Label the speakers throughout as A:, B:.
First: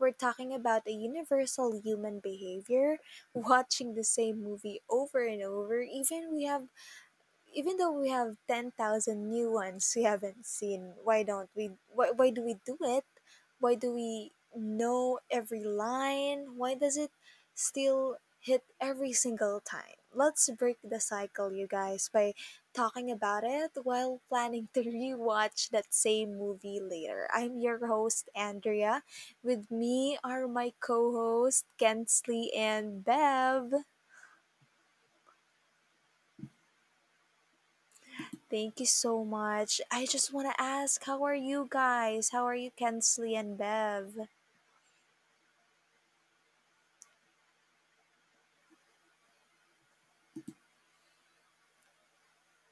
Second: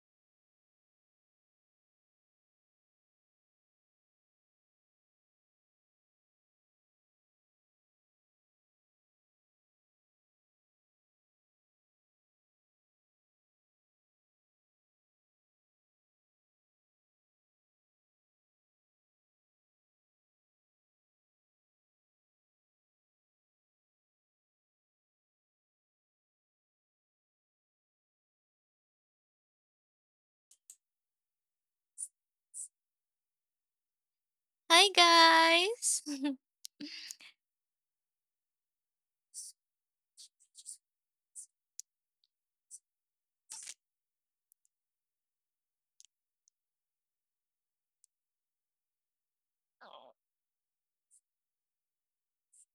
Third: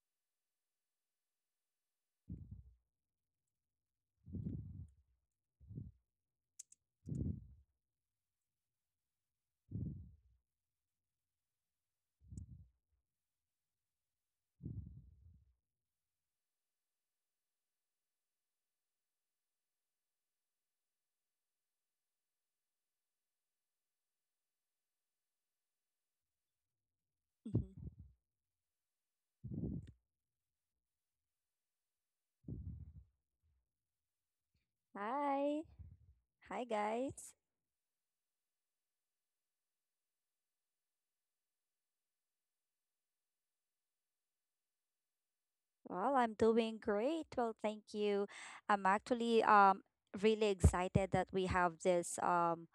A: we're talking about a universal human behavior, watching the same movie over and over, even though we have 10,000 new ones we haven't seen, why don't we why do we do it? Why do we know every line? Why does it still hit every single time? Let's break the cycle, you guys, by talking about it while planning to rewatch that same movie later.
B: Mhm.
A: I'm your host, Andrea. With me are my co host, Kensley and Bev.
C: Hi
B: Hi.
C: guys.
B: Hi guys.
A: Thank you so much. I just want to ask, how are you guys? How are you, Kensley and Bev?
B: Well, I'm doing great. Well, thank you. I'm actually really excited that we have this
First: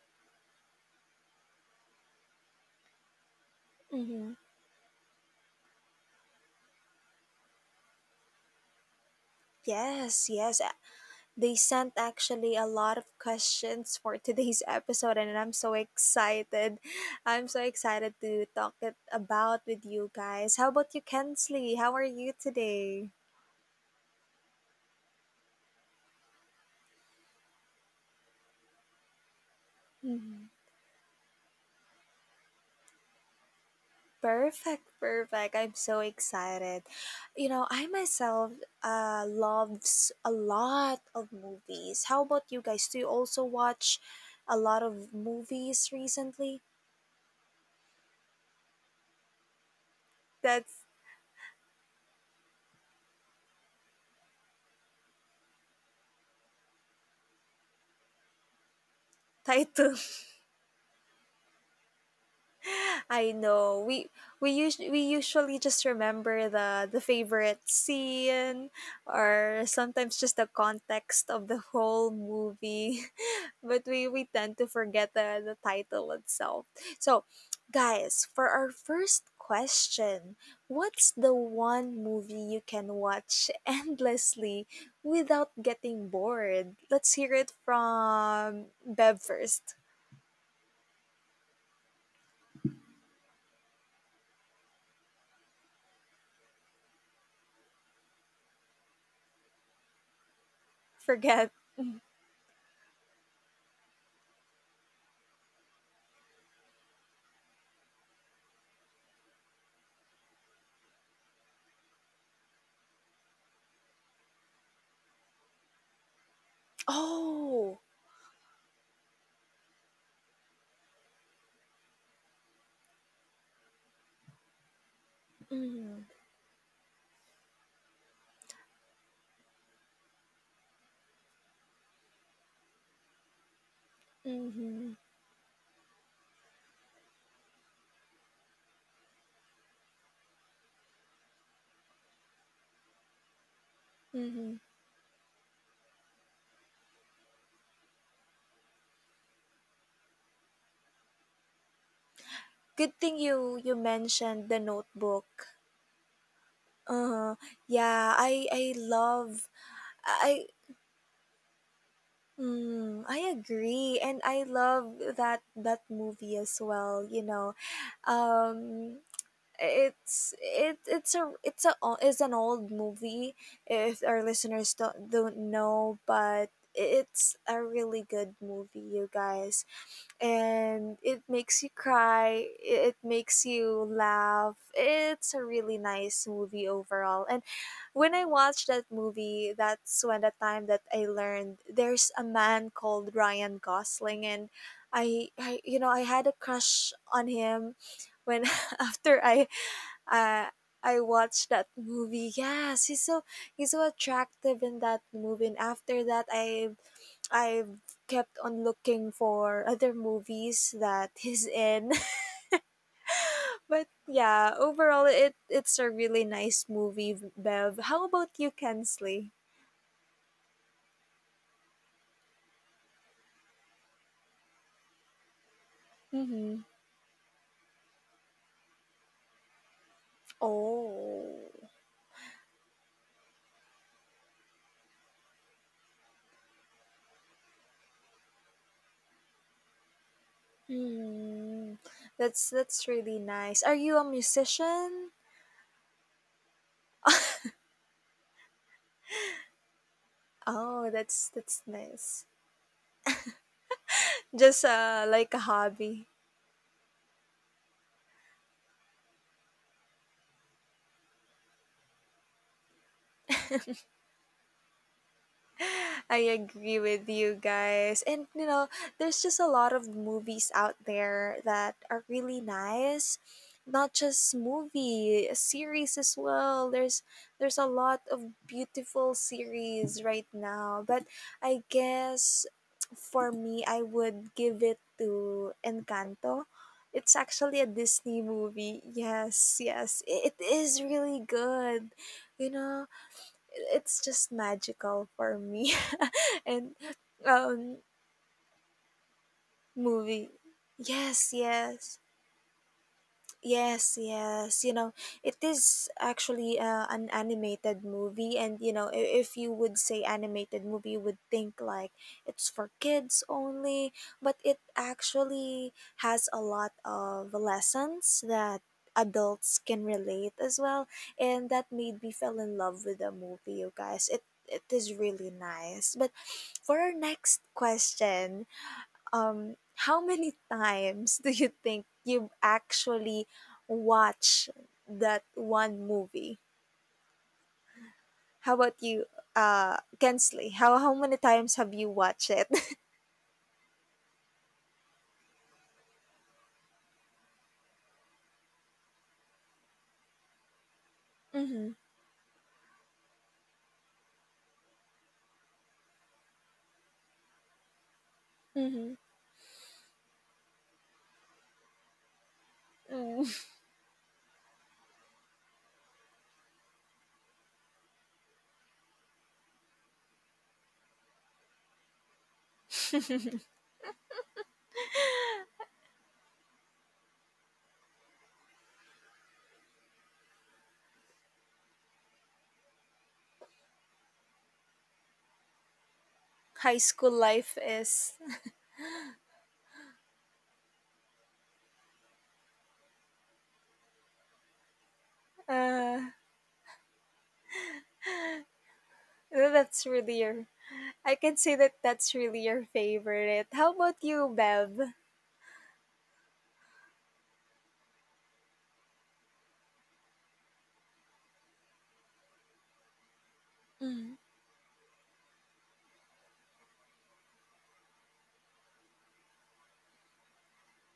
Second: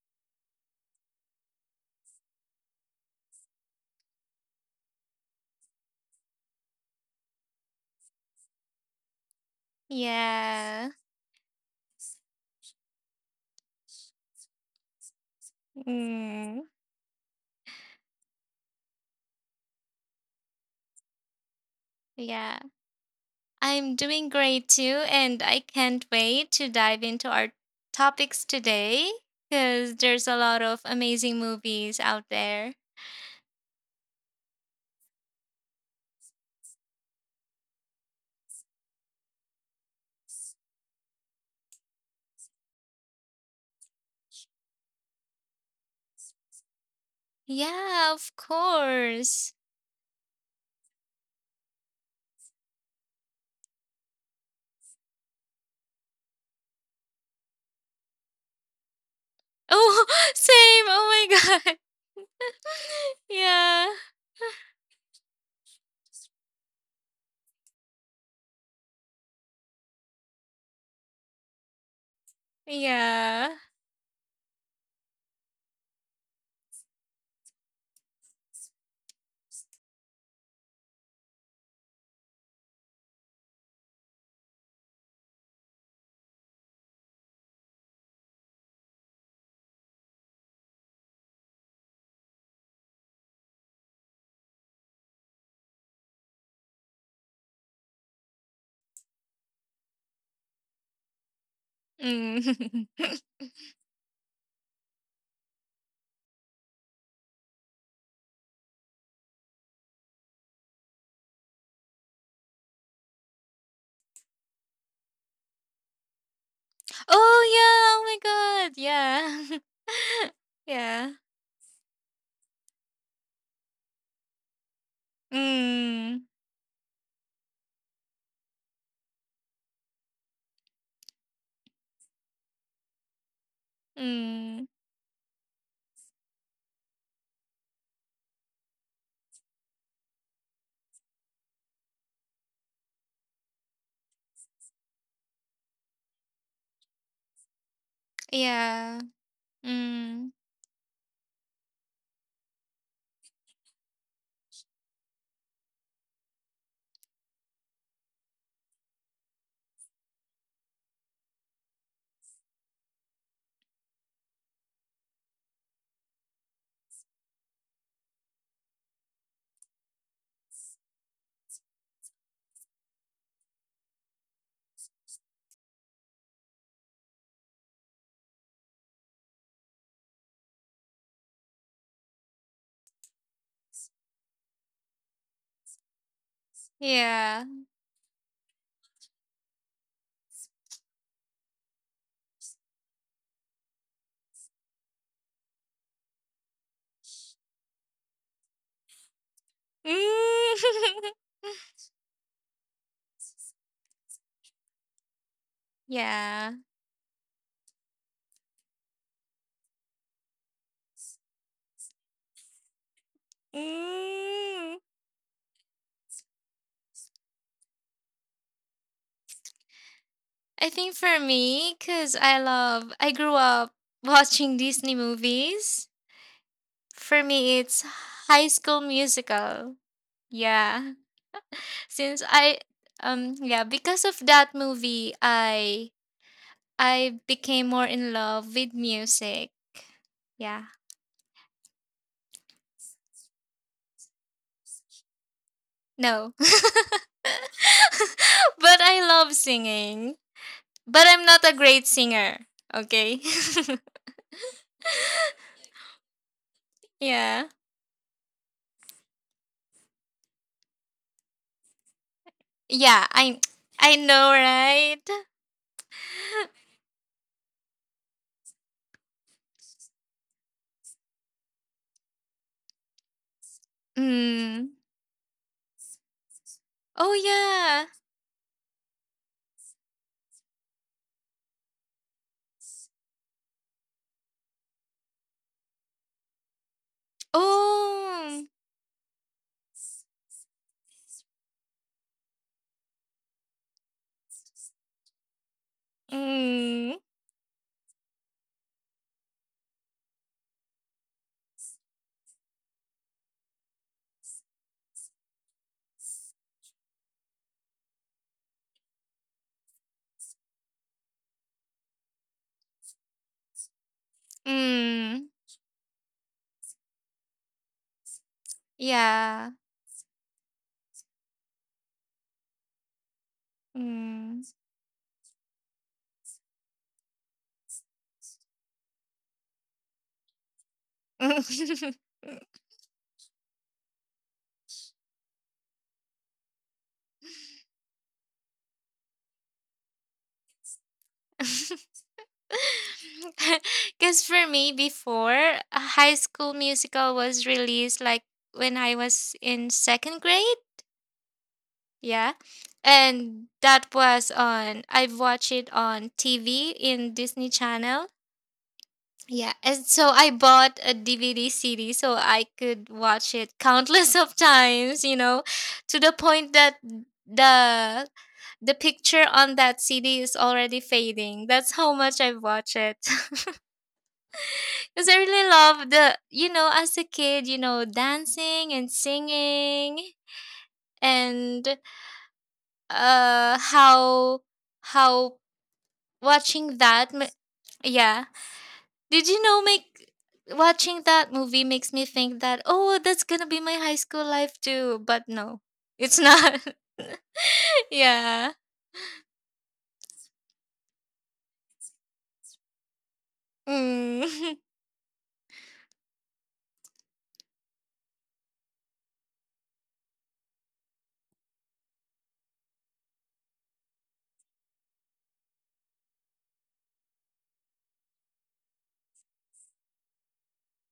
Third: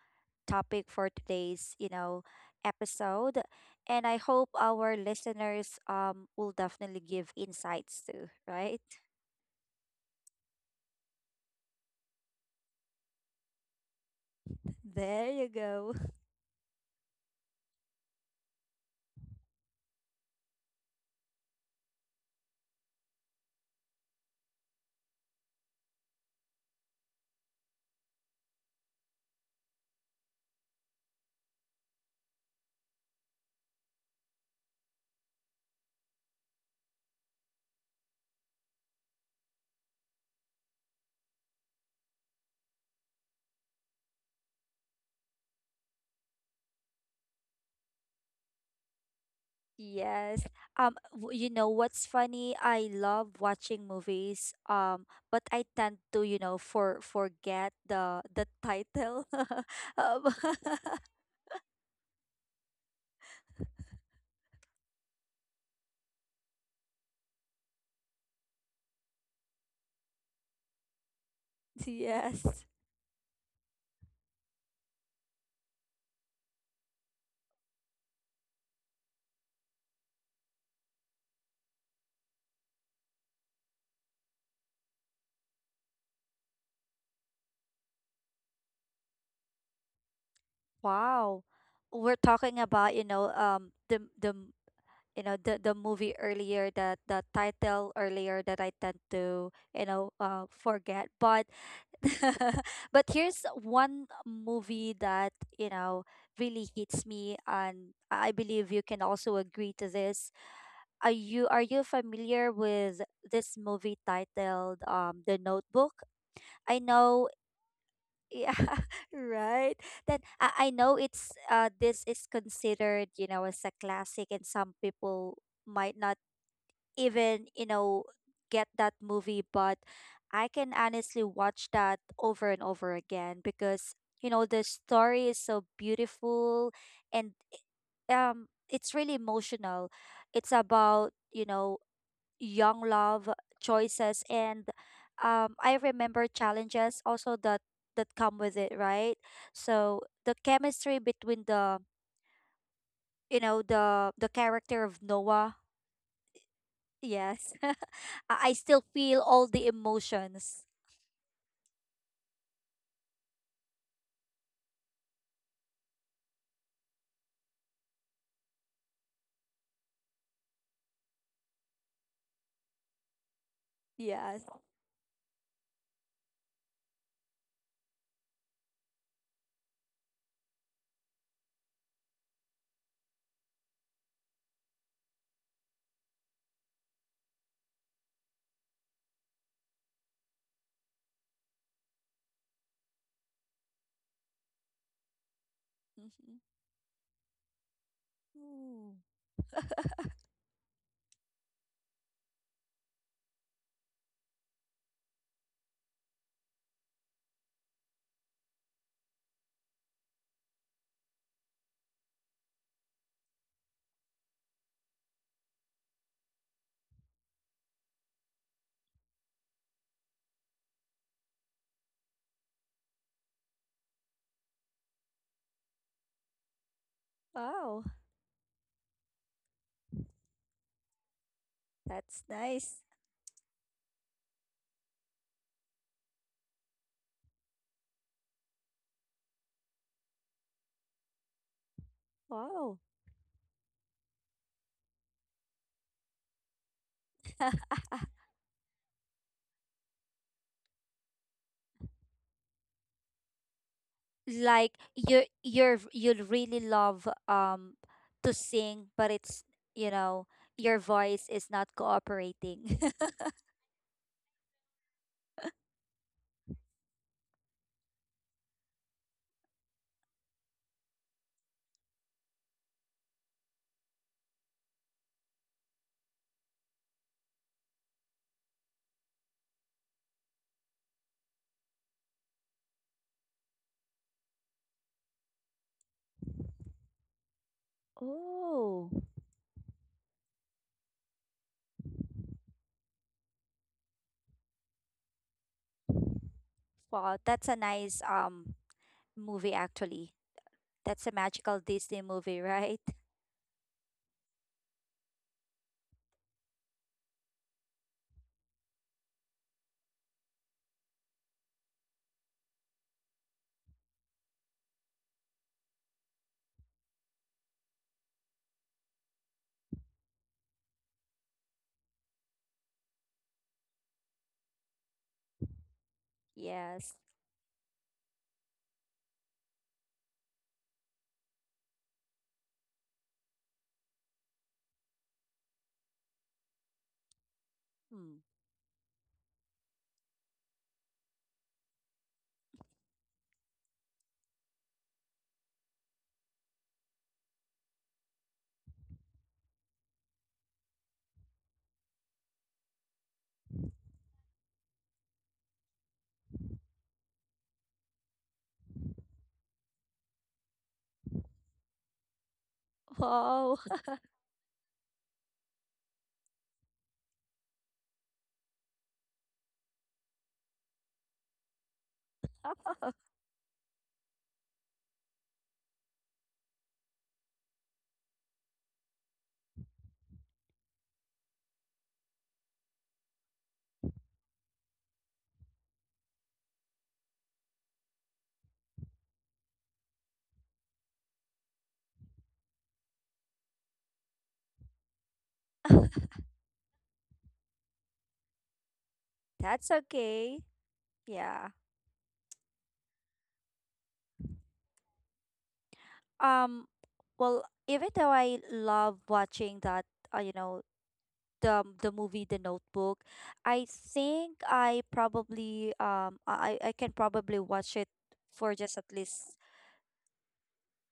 B: topic for today's, episode, and I
A: Mm-hmm.
B: hope our listeners will definitely give insights too, right?
A: Yes, yes. uh,
C: Yeah.
A: They sent actually a lot of questions for today's episode,
B: There
A: and
B: you
A: I'm so
B: go.
C: Mm,
A: excited. I'm so excited to talk it about with you guys. How about you, Kensley? How are you
C: yeah.
A: today?
C: I'm doing great too, and I can't wait to dive into our topics today cuz there's a lot of amazing movies out there.
A: Perfect, perfect. I'm so excited. You know, I myself loves a lot of movies. How about you guys? Do you also watch a lot of movies recently?
C: Yeah, of course.
B: Yes.
A: That's
B: You know what's funny? I love watching movies. But I tend to, you know, forget the title.
A: title.
C: Oh,
B: Um,
C: same. Oh my god.
A: I know.
C: Yeah.
A: We usually just remember the favorite scene, or sometimes just the context of the whole
B: yes.
A: movie,
C: Yeah.
A: but we tend to forget the title itself. So, guys, for our first question, what's the one movie you can watch endlessly without getting bored? Let's hear it from Bev first.
B: Wow. We're talking about, you know, you know the movie earlier, that the title earlier that I tend to, you know, forget. But
A: Forget.
C: Mm.
B: but here's one movie that, you know, really hits me, and I believe you can also agree to this. Are you familiar with this movie titled The Notebook? I know.
A: Oh.
C: Oh yeah. Oh my god.
B: Yeah,
C: Yeah.
B: right. then i, I know
C: Yeah.
B: it's this is considered, you know, as a classic, and some people might
A: Mhm.
B: not
C: Mm.
B: even, you know, get that movie, but I can honestly watch that over and over again because, you know,
C: Mm.
B: the
A: Mhm,
B: story is so beautiful, and it's really emotional. It's about, you know, young love, choices,
A: mhm.
B: and I remember challenges also that come with it,
C: Yeah.
B: right? So
C: Mm,
B: the chemistry between the,
A: Good thing you
B: you know,
A: mentioned The
B: the
A: Notebook.
B: character of Noah.
A: Uh-huh. Yeah,
B: Yes. I I still
A: I
B: feel all the emotions.
A: I agree, and I love that movie as well, you know. Um it's it it's a o- it's an old movie, if our listeners don't
B: Yes.
A: know, but it's a really good movie, you guys, and it makes you cry, it makes you laugh, it's a really nice movie overall. And
C: yeah.
A: when I watched that movie, that's when the time that I learned there's a man called Ryan Gosling, and I you know I had a crush
B: Mhm.
A: on him when after i
B: Ooh.
A: I I
C: Mm.
A: watched that movie. Yes, he's so attractive in that movie. And after that,
C: Yeah.
A: I kept on looking for other movies that he's in. But yeah,
C: Mm.
A: overall, it's a really nice movie. Bev, how about you, Kensley?
C: I think for me, because I grew up watching Disney movies.
A: Mm-hmm.
C: For me, it's
B: Wow,
C: High School Musical. Yeah.
A: Oh.
C: Since
B: that's
C: I,
B: nice.
C: yeah, because of that movie, I became more in love with music. Yeah.
A: Hmm. That's
B: Wow.
A: really nice. Are you a musician?
C: No. But I love singing.
A: Oh,
C: But I'm
A: that's
C: not a
A: that's
C: great
A: nice.
C: singer. Okay.
A: Just
B: Like you're,
A: like a hobby.
B: you really love
C: Yeah.
B: to sing, but it's, you know, your voice is not cooperating.
C: Yeah, I I know, right?
A: I agree with you guys. And you know, there's just a lot of movies out there that are really nice. Not just
C: Mm.
A: movie, series as well. There's
C: Oh
A: there's a
C: yeah.
A: lot of beautiful series right now. But I guess for me I would give it to Encanto. It's actually a Disney
C: Oh.
A: movie.
B: Oh,
A: Yes, yes. It is really good. You know, it's just magical for me and
C: Mm.
B: wow, that's a
A: um
B: nice movie actually.
A: movie.
B: That's a
A: Yes,
B: magical
A: yes.
B: Disney movie, right?
A: Yes, yes. You know, it is actually an animated movie, and you know, if you would say animated movie, you would think like it's for kids only, but it
C: Mm.
A: actually has a lot of lessons that
C: Yeah.
A: adults can relate as well, and that made me fell in love with the movie, you guys. It
C: Mm.
A: it is really nice. But for our
B: Yes.
A: next question, how many times do you think you've actually watched that one movie?
B: Hmm.
A: How about you, Kensley? How many times have you watched it?
C: Cuz for me, before a High School Musical was released, like when I was in 2nd grade,
A: Mm-hmm.
C: yeah. And that was on I've watched it on TV in Disney Channel. Yeah, and so I bought a DVD CD so I could
A: Mm-hmm.
C: watch
A: Mm.
C: it
B: Wow.
C: countless of times, you know, to the point that the the picture on that CD is already fading. That's how much I've watched it. Cuz I really love you know, as a kid, you know, dancing and singing, and uh how how
A: High
C: watching
A: school
C: that ma-
A: life is.
C: yeah, Did you know make watching that movie makes me think that, oh, that's gonna be my high school life too, but no.
A: Uh,
C: It's not. Yeah.
A: well,
B: That's
A: that's really
B: okay.
A: your. I can
B: Yeah.
A: say that that's really your favorite. How about you,
C: Mm.
A: Bev?
B: Um, well, even though I love watching that, you know, the movie The Notebook, I
A: Mm-hmm.
B: think I probably I can probably watch it for just at least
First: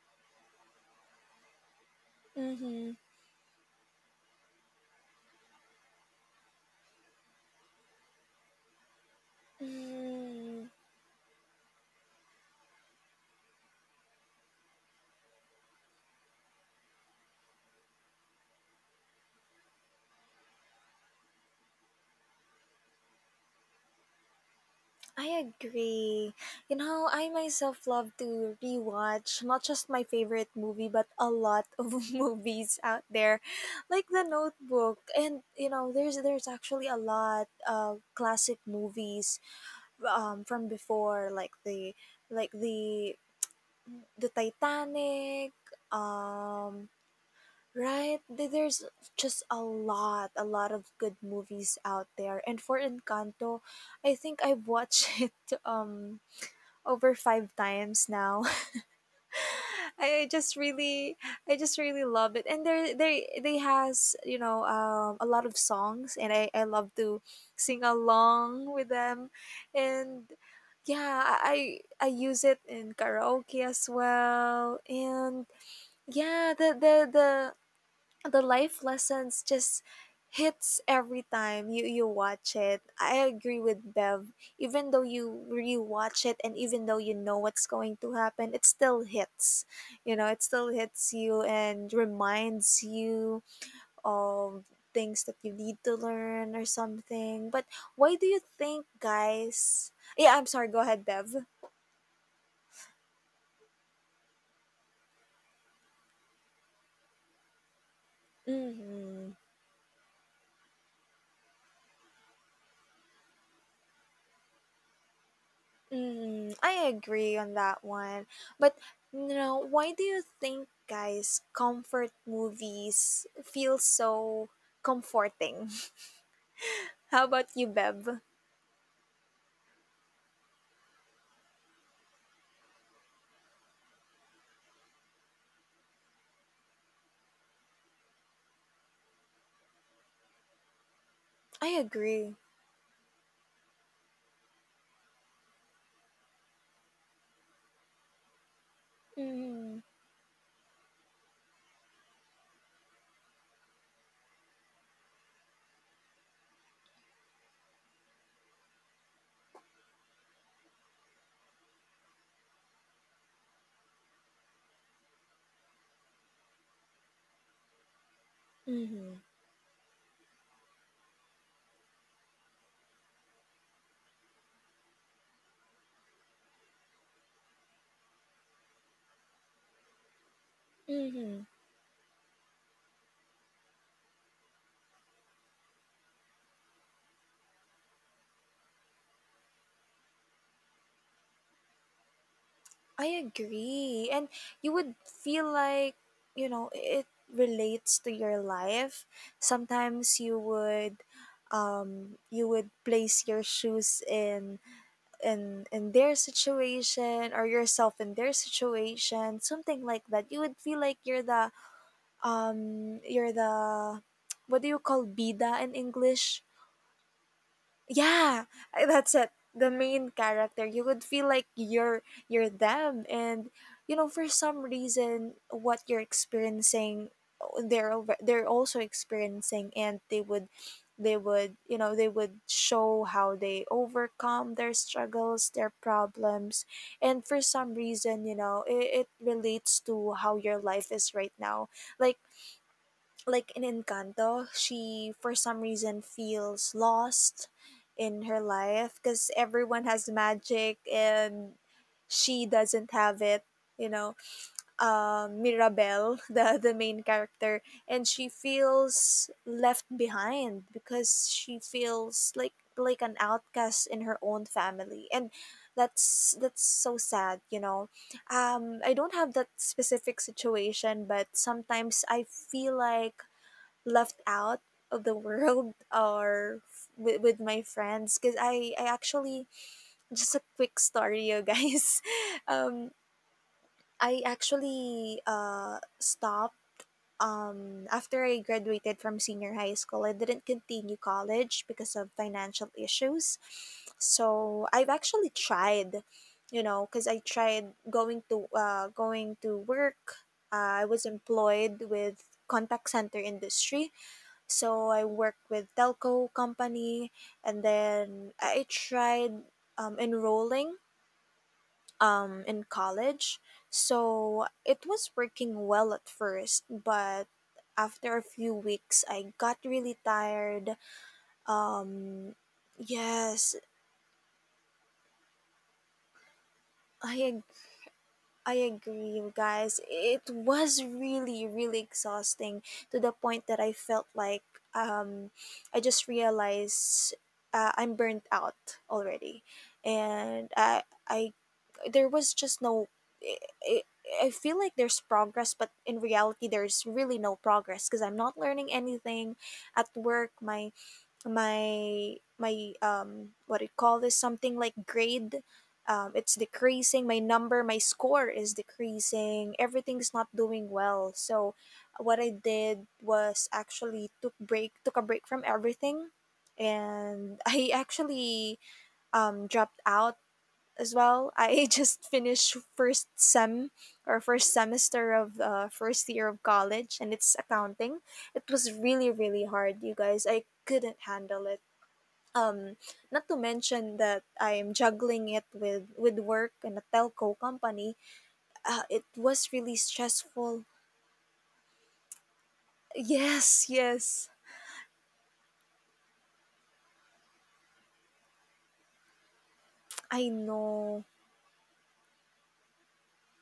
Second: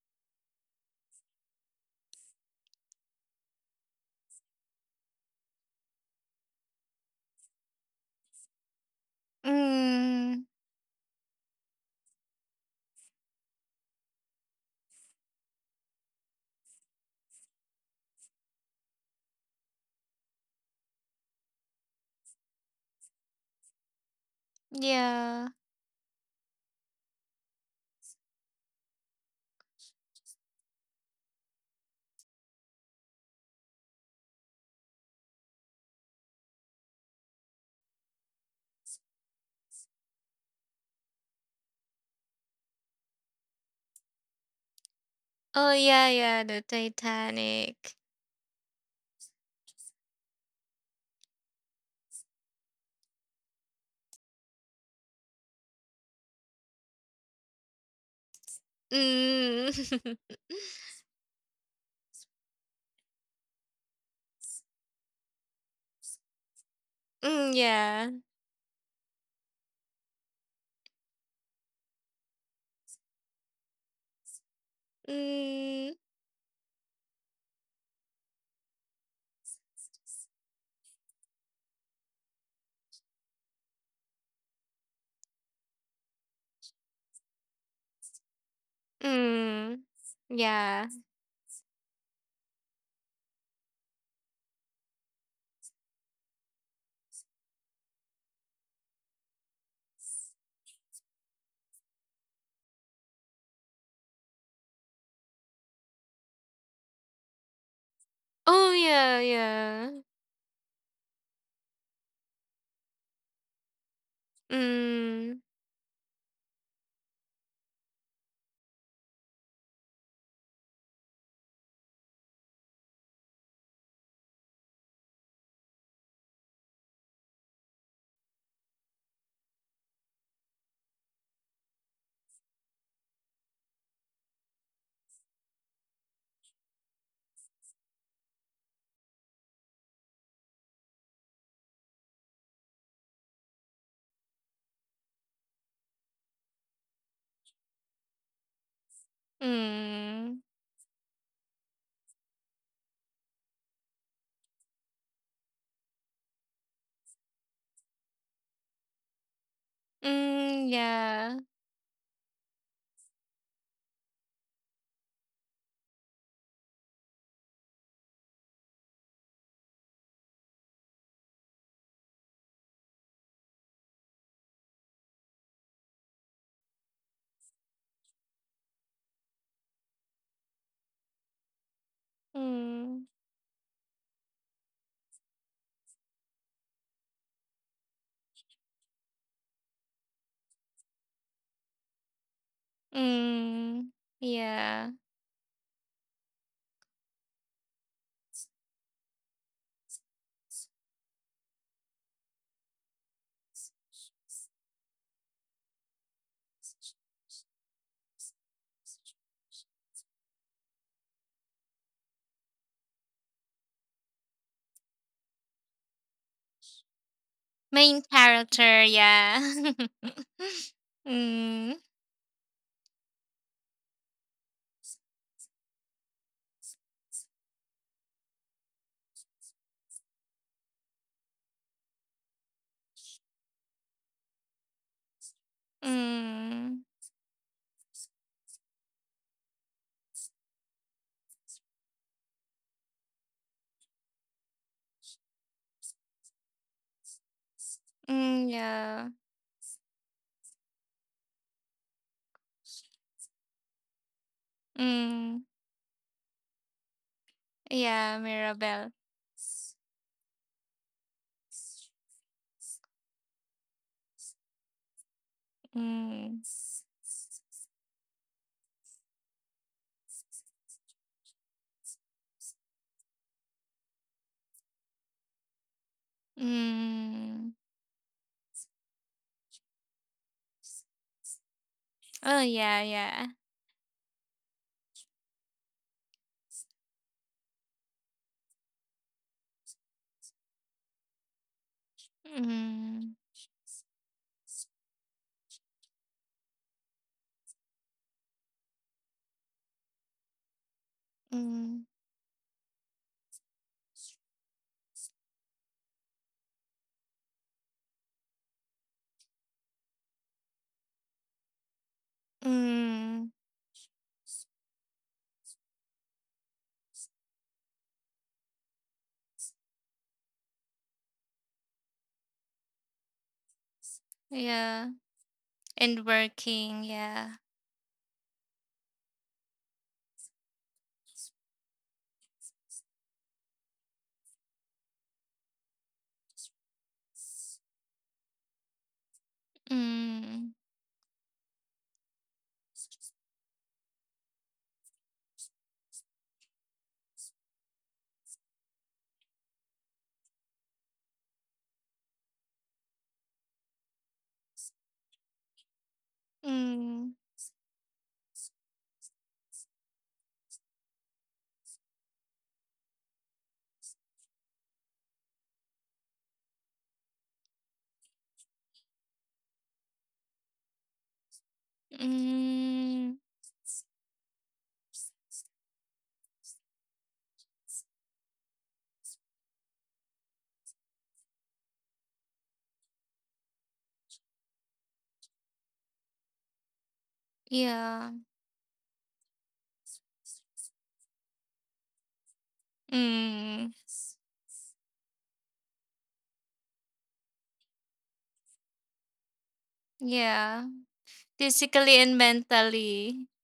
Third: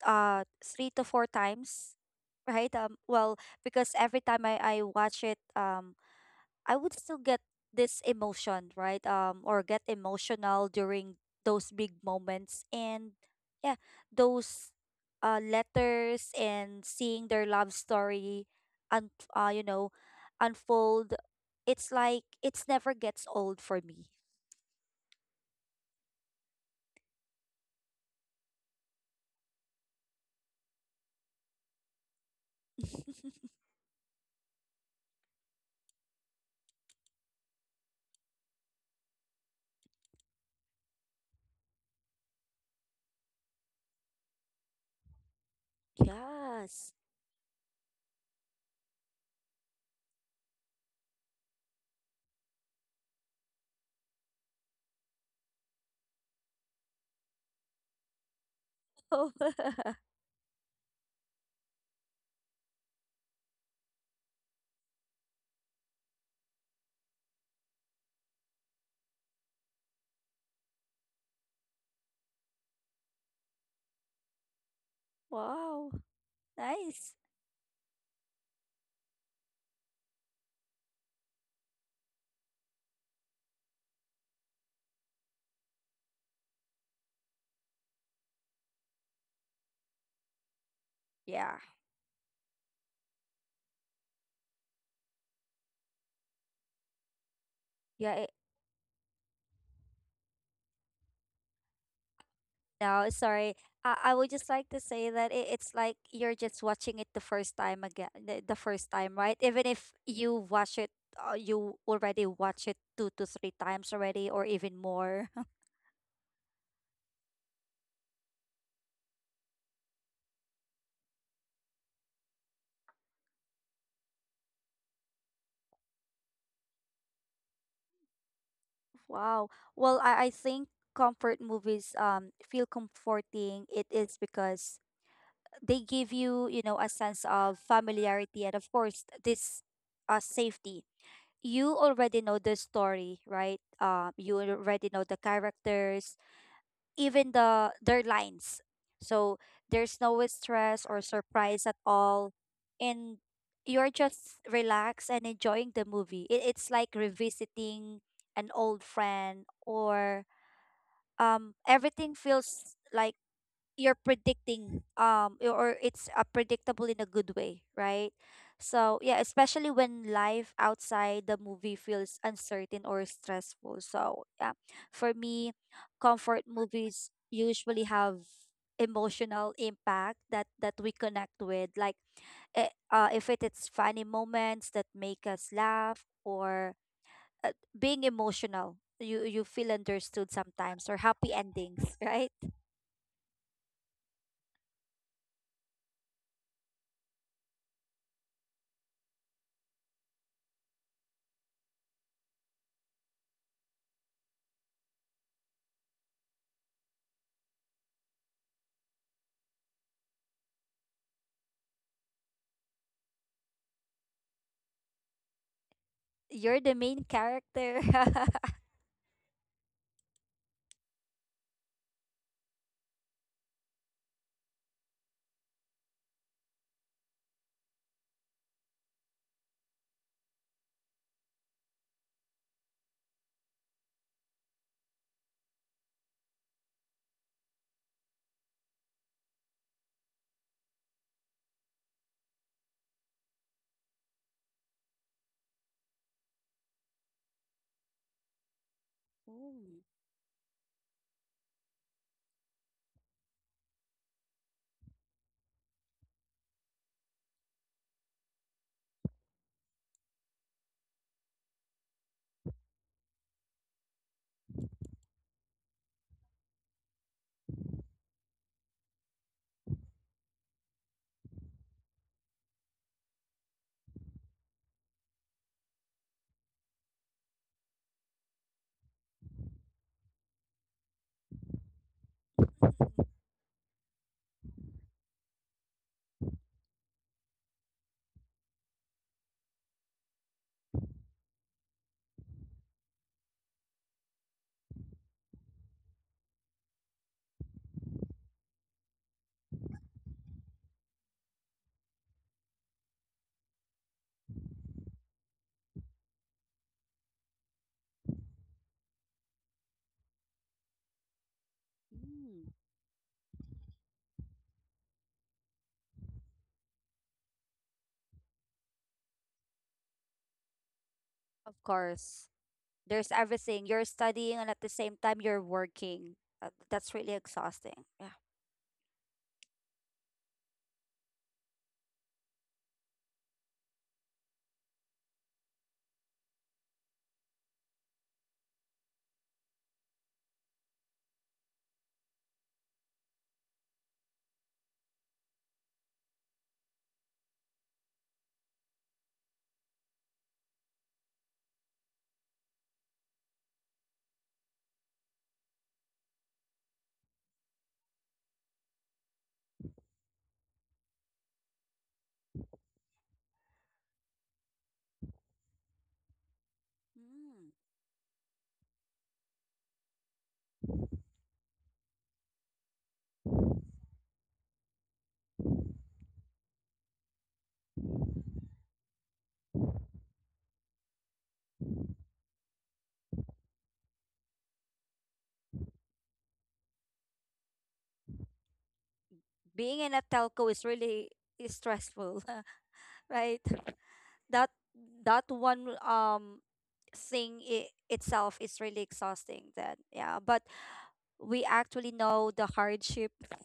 B: three to four times, right? Well, because every time I watch it, um, I would still get this emotion, right? Or get
C: Mm.
A: Mm-hmm.
B: emotional during those big moments. And yeah, those letters and seeing their love story and, you know, unfold, it's like it's never gets old for me.
A: I
C: Yeah.
A: agree. You know, I myself love to rewatch not just my favorite movie, but a lot of movies out there, like The Notebook. And you know, there's actually a lot of classic movies from before, like like the the Titanic.
C: Oh yeah, yeah, the
A: Um,
B: Yes.
C: Titanic.
A: right? There's just a lot of good movies out there. And for Encanto, I think I've watched it. Um, Over five times now.
B: Oh,
C: Mm.
A: I I just really, I just really love it, and they has you know a lot of songs, and I love to
C: Mm
A: sing
C: yeah.
A: along with them, and yeah, I use it in karaoke as well, and
B: wow.
C: Mm.
A: yeah, the the
B: Nice.
A: the the life lessons just hits every time you watch it. I agree with Bev. Even though you rewatch it, and even though you know what's going to happen, it still hits.
C: Mm.
A: It still
C: Yeah.
A: hits you
B: Yeah.
A: and reminds you of things that you need to learn or something. But why
B: Yeah.
A: do
B: It,
A: you think guys yeah, I'm sorry, go ahead, Bev.
B: no, sorry. I would just like to say that it, it's like you're just watching it the first time again, the
C: Oh
B: first time,
C: yeah,
A: Hmm.
B: right? Even
C: yeah.
B: if you watch it, you already watch it two to three times already, or even more.
C: Mm.
A: Mm, I agree on that one. But you know, why do you think guys comfort movies feel so comforting? How about you, Beb?
B: Wow. Well, I think comfort movies feel comforting. It is because they give you, you know, a sense of familiarity and of course this safety.
A: I
B: You already
A: agree.
B: know the story, right? You already know the characters, even their lines. So
A: Mm-hmm.
B: there's no
C: Mm.
B: stress or surprise at all, and you're just relaxed and enjoying the movie. It, it's like revisiting an old friend, or
C: Mm, yeah.
B: everything feels like you're predicting or it's, predictable in a good way, right? So
A: Mm-hmm.
B: yeah, especially when life outside the movie feels uncertain or stressful. So yeah, for me, comfort movies usually have emotional impact that we connect
A: Mm-hmm.
B: with, like
C: Mm.
B: if it is funny moments that make us laugh, or uh, being emotional, you feel understood sometimes, or happy endings, right?
A: I
C: Mm.
A: agree. And you
C: Yeah.
A: would feel like, it relates to your life. Sometimes you would place your shoes in in their situation, or yourself in their situation, something like that. You would feel like you're the um you're the what do you call bida in English.
B: You're the main character.
C: Main
A: Yeah,
C: character,
A: that's it.
C: yeah.
A: The main character. You would feel like
C: Mm,
A: you're them, and for some reason what you're experiencing, they're also experiencing, and they would show how they overcome their struggles, their problems,
C: mm,
A: and for some reason it relates to how your life is right now. Like like in Encanto, she for some reason feels lost in her
C: mm,
A: life
C: yeah.
A: because
B: Oh,
A: everyone has magic and she doesn't have it. You know,
C: Mm,
A: Mirabel, the main character, and
C: yeah,
A: she
C: Mirabelle.
A: feels left behind because she feels like an outcast in her own family, and that's
C: Mm,
A: that's so sad. You know, I don't have that specific situation, but sometimes I feel like left out of the world or with
C: mm.
A: my friends, because I actually just a quick story, you guys.
C: Oh, yeah,
A: um
C: yeah.
A: I actually Stopped. After I graduated from senior high school, I didn't continue college because of financial
C: Mm,
A: issues, so I've actually tried, because I tried going to work. I was
C: mm,
A: employed with contact center industry, so I worked with telco company, and then I tried enrolling
B: mm.
A: in
C: mm,
A: college. So it was working well at first, but after a few weeks, I got really tired.
B: Of course.
A: Um,
B: There's
A: yes,
B: everything. You're studying and at the
C: yeah.
B: same time you're
C: And
B: working.
C: working,
B: That's really
C: yeah.
A: I
B: exhausting. Yeah.
A: I agree, you guys. It was really, really exhausting, to the point that I felt like um, I just realized I'm burnt out already,
C: Mm,
A: and I, there was just no. I, I I feel like there's progress, but in reality, there's really no progress because I'm not learning anything at work. My what do you call this, something like grade. It's decreasing,
C: mm,
A: my score is decreasing, everything's not doing well. So what I did was actually took a break from everything, and
B: Mm.
A: I actually dropped out as well. I just finished
C: mm,
A: first semester of first year of college, and it's accounting. It was really, really hard, you guys, I couldn't handle it. um Not to mention that I am juggling it with work and a telco company.
C: yeah.
A: It was really
B: Being in a telco is
A: stressful.
B: really is stressful, right?
A: Yes,
C: Mm,
A: yes,
B: That that one thing I itself is really exhausting then. Yeah,
A: I
B: but
C: yeah.
A: know.
B: we actually
C: Physically and
B: know the hardship.
C: mentally.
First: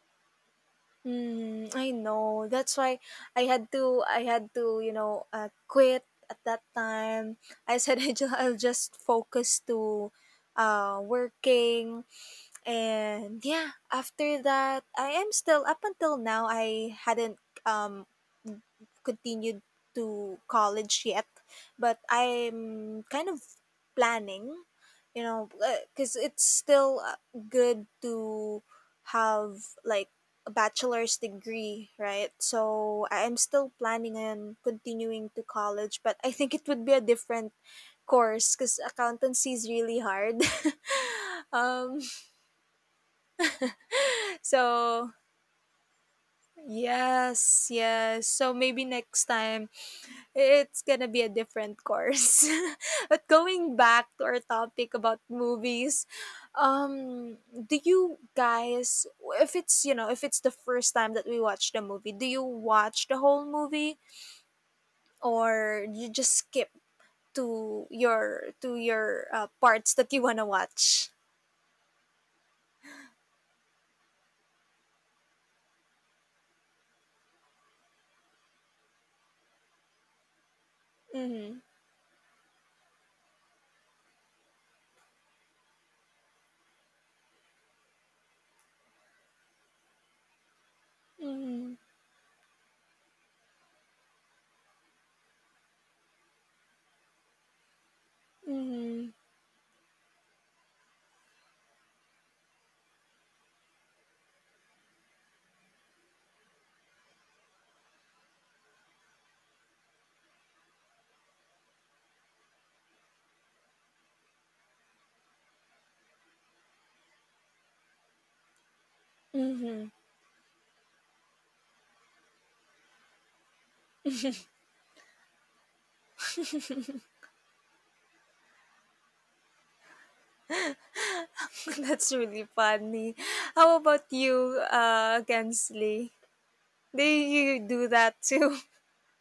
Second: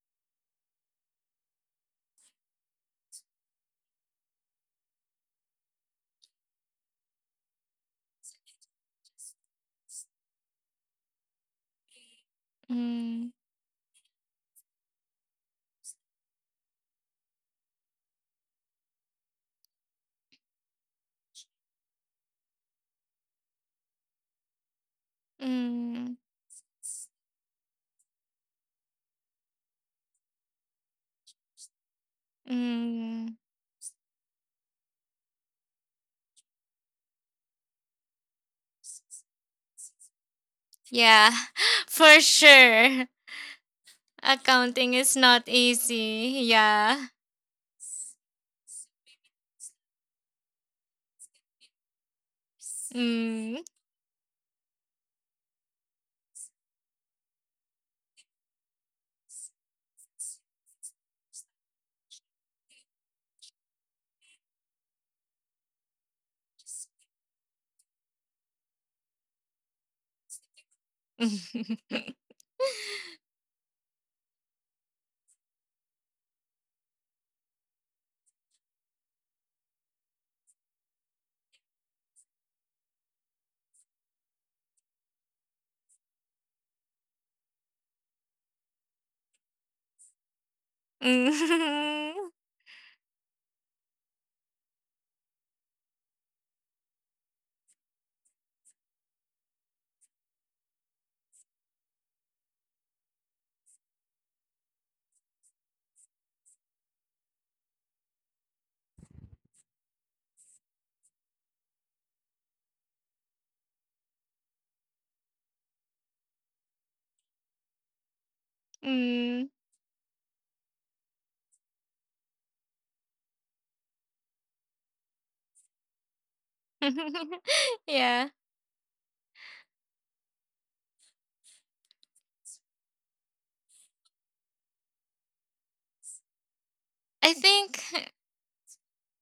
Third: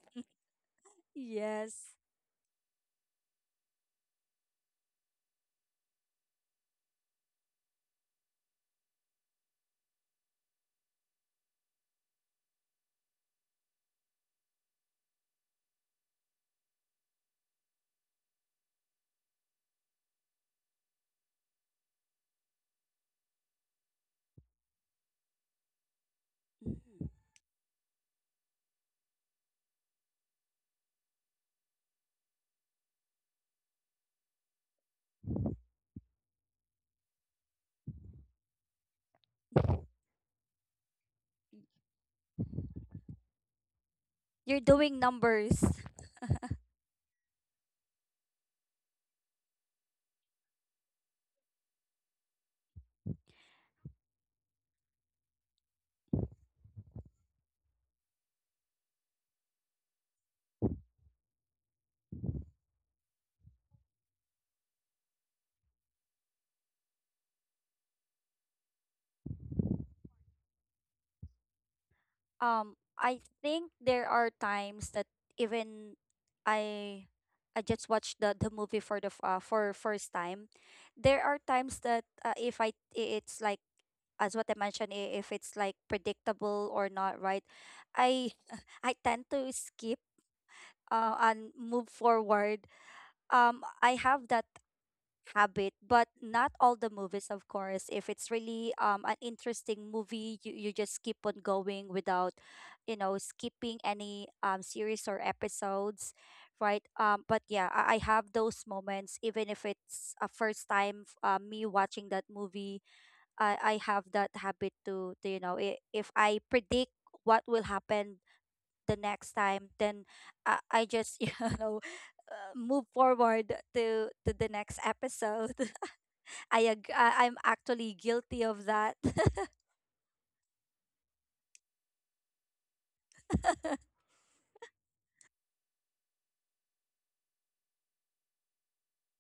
A: I
B: Yes.
A: know, that's why I had to you know quit. At that time I said, I'll just focus to working.
C: Mm,
A: And yeah, after that, I am still, up until now, I hadn't um continued to college yet, but I'm kind of planning, you know
C: mm,
A: because it's still
B: Mm.
A: good to have like a bachelor's degree, right? So
C: mm.
A: I'm still planning on continuing to college, but I think it would be a different course because accountancy is really hard.
C: Yeah,
A: um
C: for sure.
B: You're
C: Accounting
B: doing
A: so
C: is not
B: numbers.
C: easy. Yeah.
A: yes, yes. So maybe next time it's gonna be a different course. But
C: Mm.
A: going back to our topic about movies, um, do you guys, if it's, if it's the first time that we watch the movie, do you watch the whole movie, or you just skip to your to your parts that you wanna watch?
B: I think there are times that even I I just watched the movie for the for first time. There are
A: Mm-hmm.
B: times that if it's like, as what I mentioned, if it's like predictable or not, right? I I tend to skip and
A: Mm-hmm.
B: move
C: Mm.
B: forward. I have that habit, but not all the movies, of course. If it's really
A: Mm-hmm.
B: an interesting movie, you just keep on going without, you know, skipping any series or episodes, right? Um, but yeah, I have those moments even if it's a first time, me watching that movie. I have that habit to, you know, if I predict what will happen the next
C: Mm.
B: time, then I just you know, move forward to the next episode.
A: Mm-hmm.
B: I'm actually
C: Yeah.
B: guilty of that.
A: That's really funny. How about you, Gensley? Do
C: I
A: you
C: think
A: do that too?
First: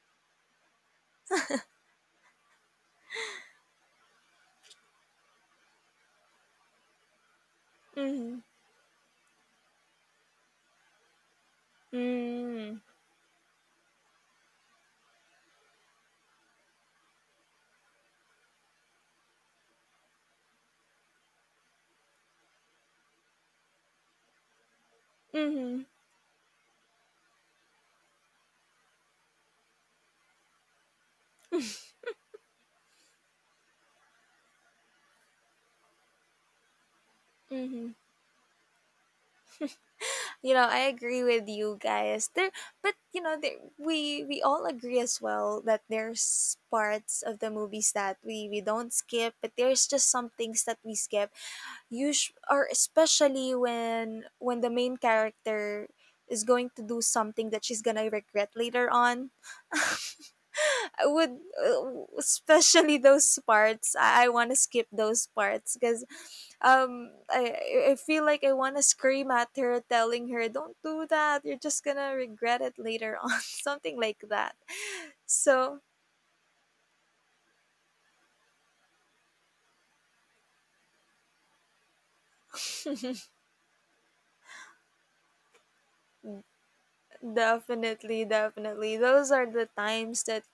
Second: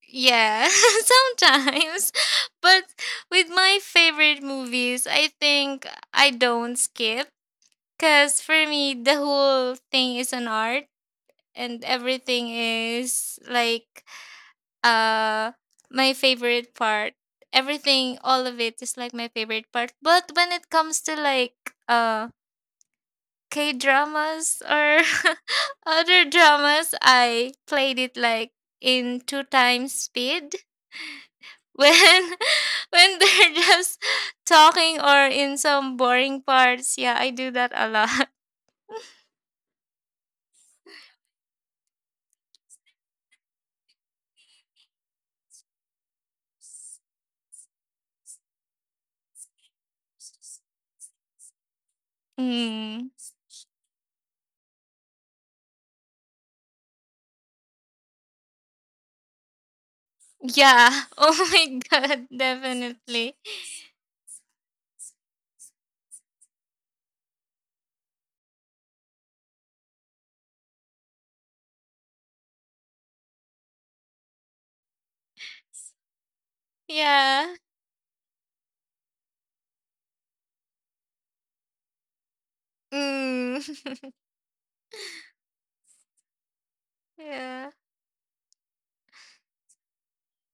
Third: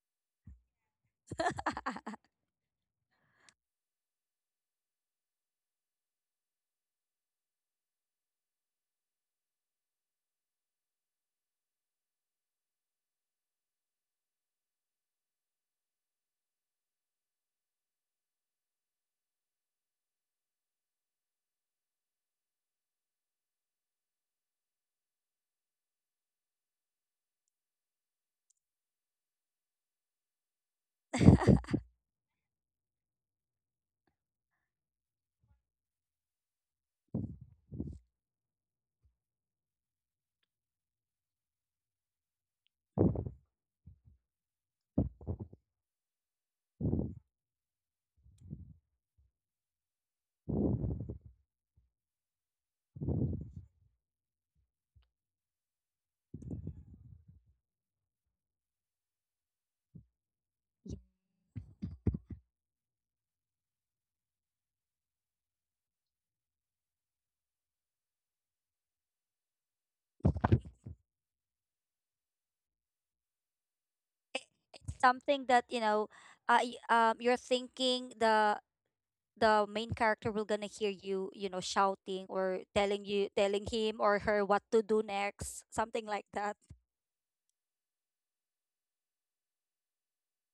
C: yeah, sometimes. But with my favorite movies, I think I don't skip cuz
A: Mm-hmm.
C: for me the whole thing is an art, and everything
A: Mm-hmm.
C: is like uh my favorite part. Everything, all of it is like my favorite part. But when it comes to like uh k dramas or
A: Mm-hmm.
C: other dramas, I played it like in two times speed when when they're just talking or in some boring parts, yeah, I do that a
A: Mm-hmm.
C: lot.
A: You know, I agree with you guys. There, but you know, there, we all agree as well that there's parts of the movies that we don't skip, but there's just some things that we skip. Or
C: Mm.
A: especially when the main character is going to do something that she's gonna regret later on.
C: Yeah.
A: I
C: Oh
A: would,
C: my god,
A: especially
C: definitely.
A: those parts. I want to skip those parts because um I feel like I want to scream at her, telling her, "Don't do that. You're just gonna regret it later on." Something like that.
B: It's something that, you
A: So
B: know, you're
C: Yeah.
B: thinking the main character will gonna hear you, you know, shouting or telling you, telling him
C: Mm.
B: or her what to do next, something like that.
C: Yeah.
A: definitely, definitely, those are the times that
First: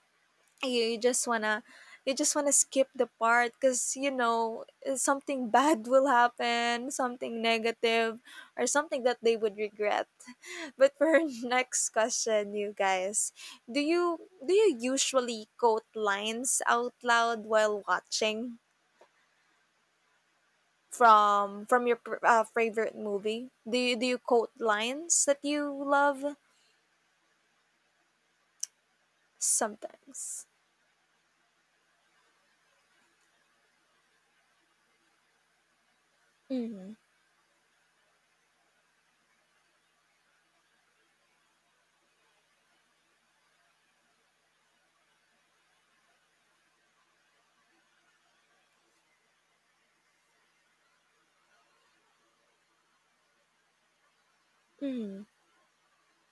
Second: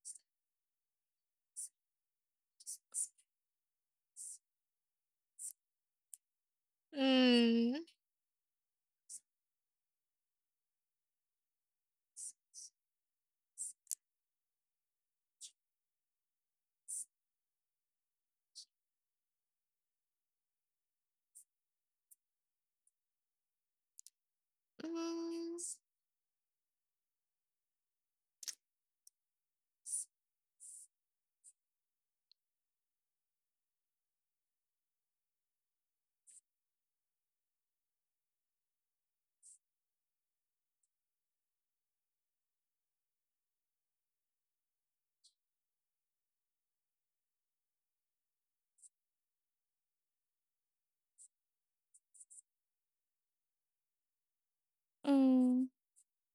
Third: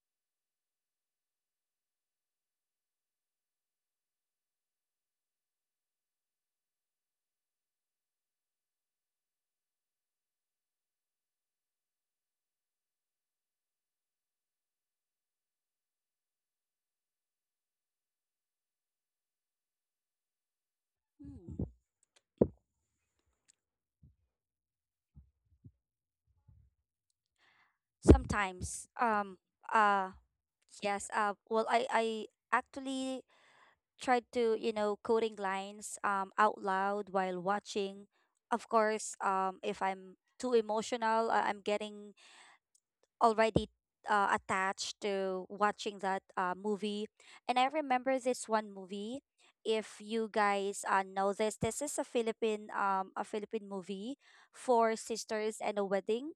A: you, you just wanna skip the part because you know, something bad will happen, something
C: Mm.
A: negative, or something that they would regret. but for our next question, you guys, do you do you usually quote lines out loud while watching
B: Hmm.
A: from your favorite movie? Do you quote lines that
C: Mm,
A: you love?
B: Sometimes uh
A: Sometimes.
B: yes. Well I actually tried to, you know, coding lines out
A: Mm-hmm.
B: loud while watching, of course. If I'm too emotional, I- I'm getting already attached to watching that, movie. And I remember this one movie, if you guys, know this, this is a Philippine, a Philippine movie, Four
A: Mm-hmm.
B: Sisters
C: mm.
B: and a Wedding.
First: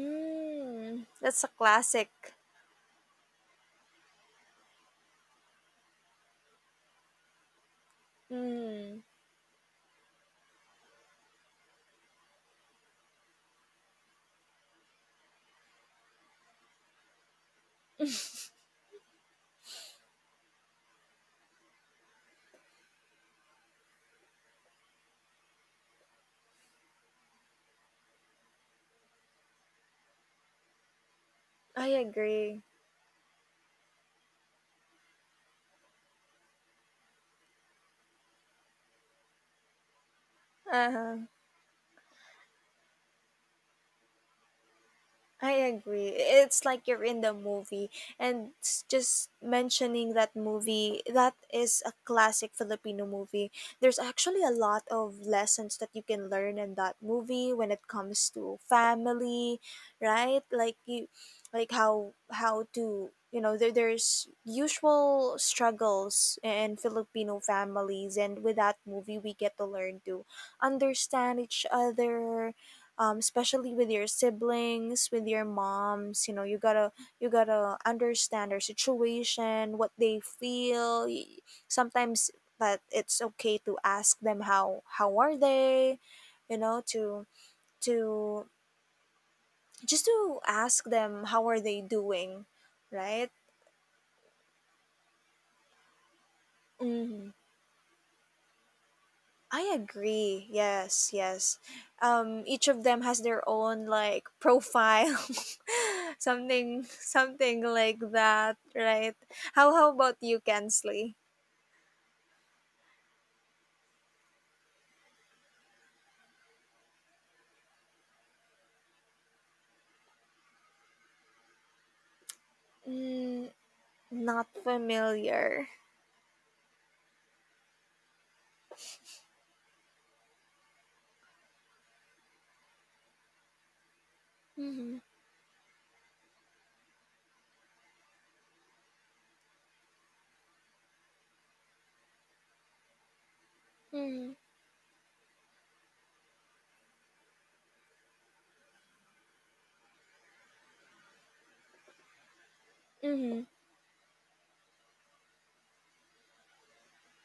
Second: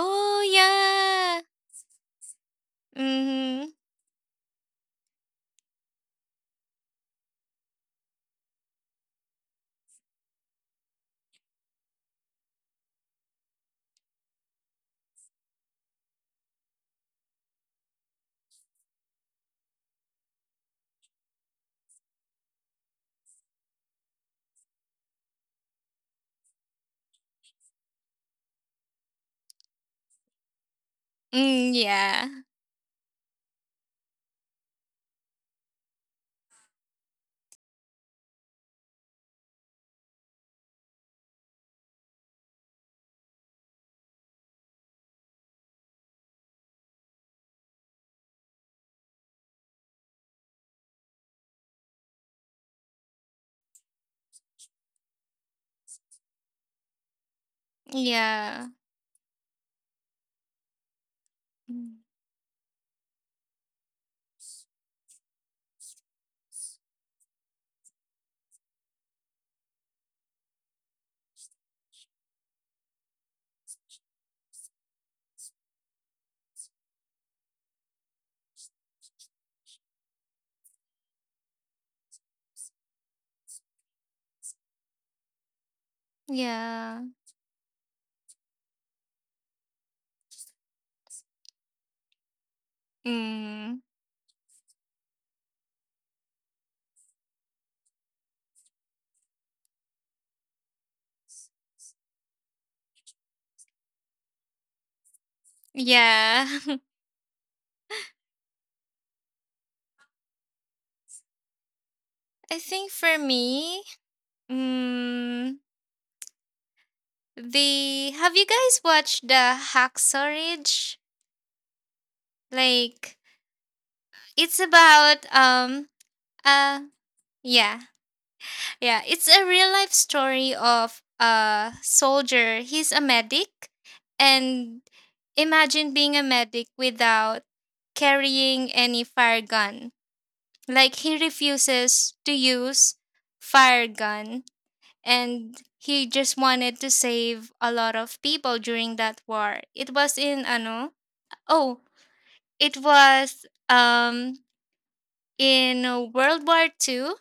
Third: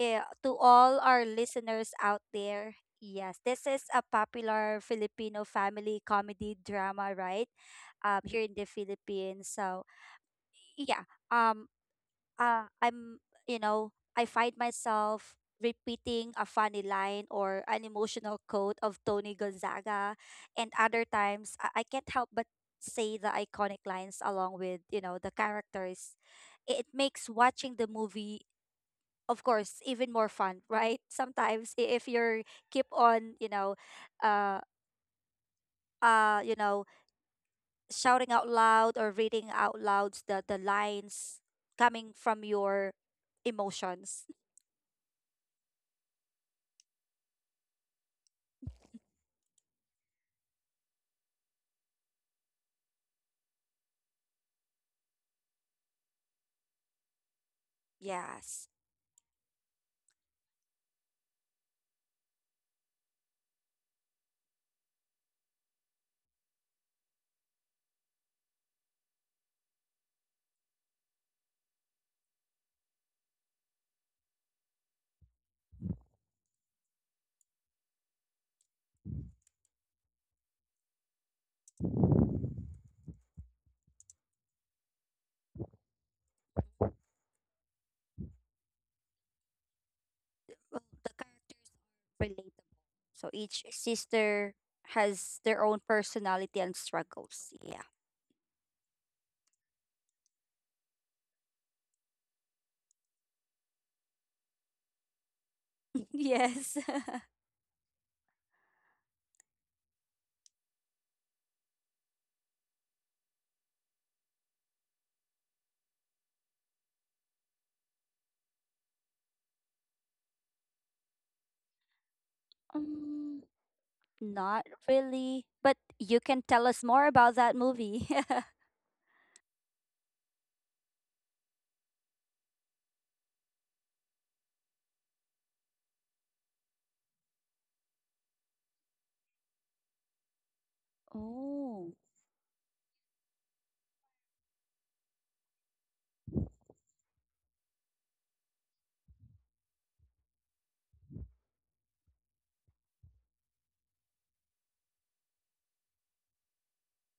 B: To all our
C: yeah.
A: that's a
B: listeners
A: classic.
B: out there, yes, this
C: Mhm.
B: is a popular Filipino family comedy drama, right? Here in the
A: Mm.
B: Philippines. So yeah, um, I'm, you know, I find myself repeating a funny line or an emotional quote of Tony Gonzaga, and other times, I can't help but say the iconic lines along with, you know, the characters. It makes watching the movie, of course, even more fun, right?
C: Mm,
B: Sometimes,
A: I
B: if
C: yeah.
B: you're
A: agree.
B: keep on, you know, uh you know, shouting out loud or reading out loud the
A: Uh-huh.
B: lines coming from your emotions.
A: I agree. It's like you're in the movie, and just mentioning that movie, that is a classic Filipino movie. There's actually a lot of lessons that you can learn in that movie when it comes to
C: Yeah.
B: Yes,
A: family, right? Like
C: Mm,
A: how to you know, there's usual struggles in Filipino families, and with that movie, we get to learn to understand each other, especially with your siblings, with your moms. You know, you gotta understand their situation, what they feel. Sometimes that it's okay to ask them how are they, you know,
C: yeah.
A: to just to ask them how are
B: well,
A: they
B: the
A: doing,
B: character
A: right?
B: relatable,
C: Mm,
B: so each sister has their own
A: Hmm.
B: personality and struggles, yeah.
A: I agree. Yes, yes. Each of them has their own like profile,
C: yeah.
A: something, something
B: Yes.
A: like that, right? How about you, Kensley?
C: I think for me, mm, the have you guys watched the Hacksaw Ridge? Like,
B: Um,
A: Mm, not
C: it's
B: not
C: about,
B: really,
A: familiar.
B: but you can tell
C: uh
B: us more about that
C: yeah.
B: movie.
C: Yeah, it's a real life story of a soldier. He's a medic. And
A: Mm-hmm.
C: imagine being a medic without carrying any fire gun. Like, he
B: Oh,
C: refuses to use fire
A: Mm-hmm.
C: gun, and he just wanted to save a lot of people during that war. It was in ano? Oh, it
A: Mm-hmm.
C: was in World War II.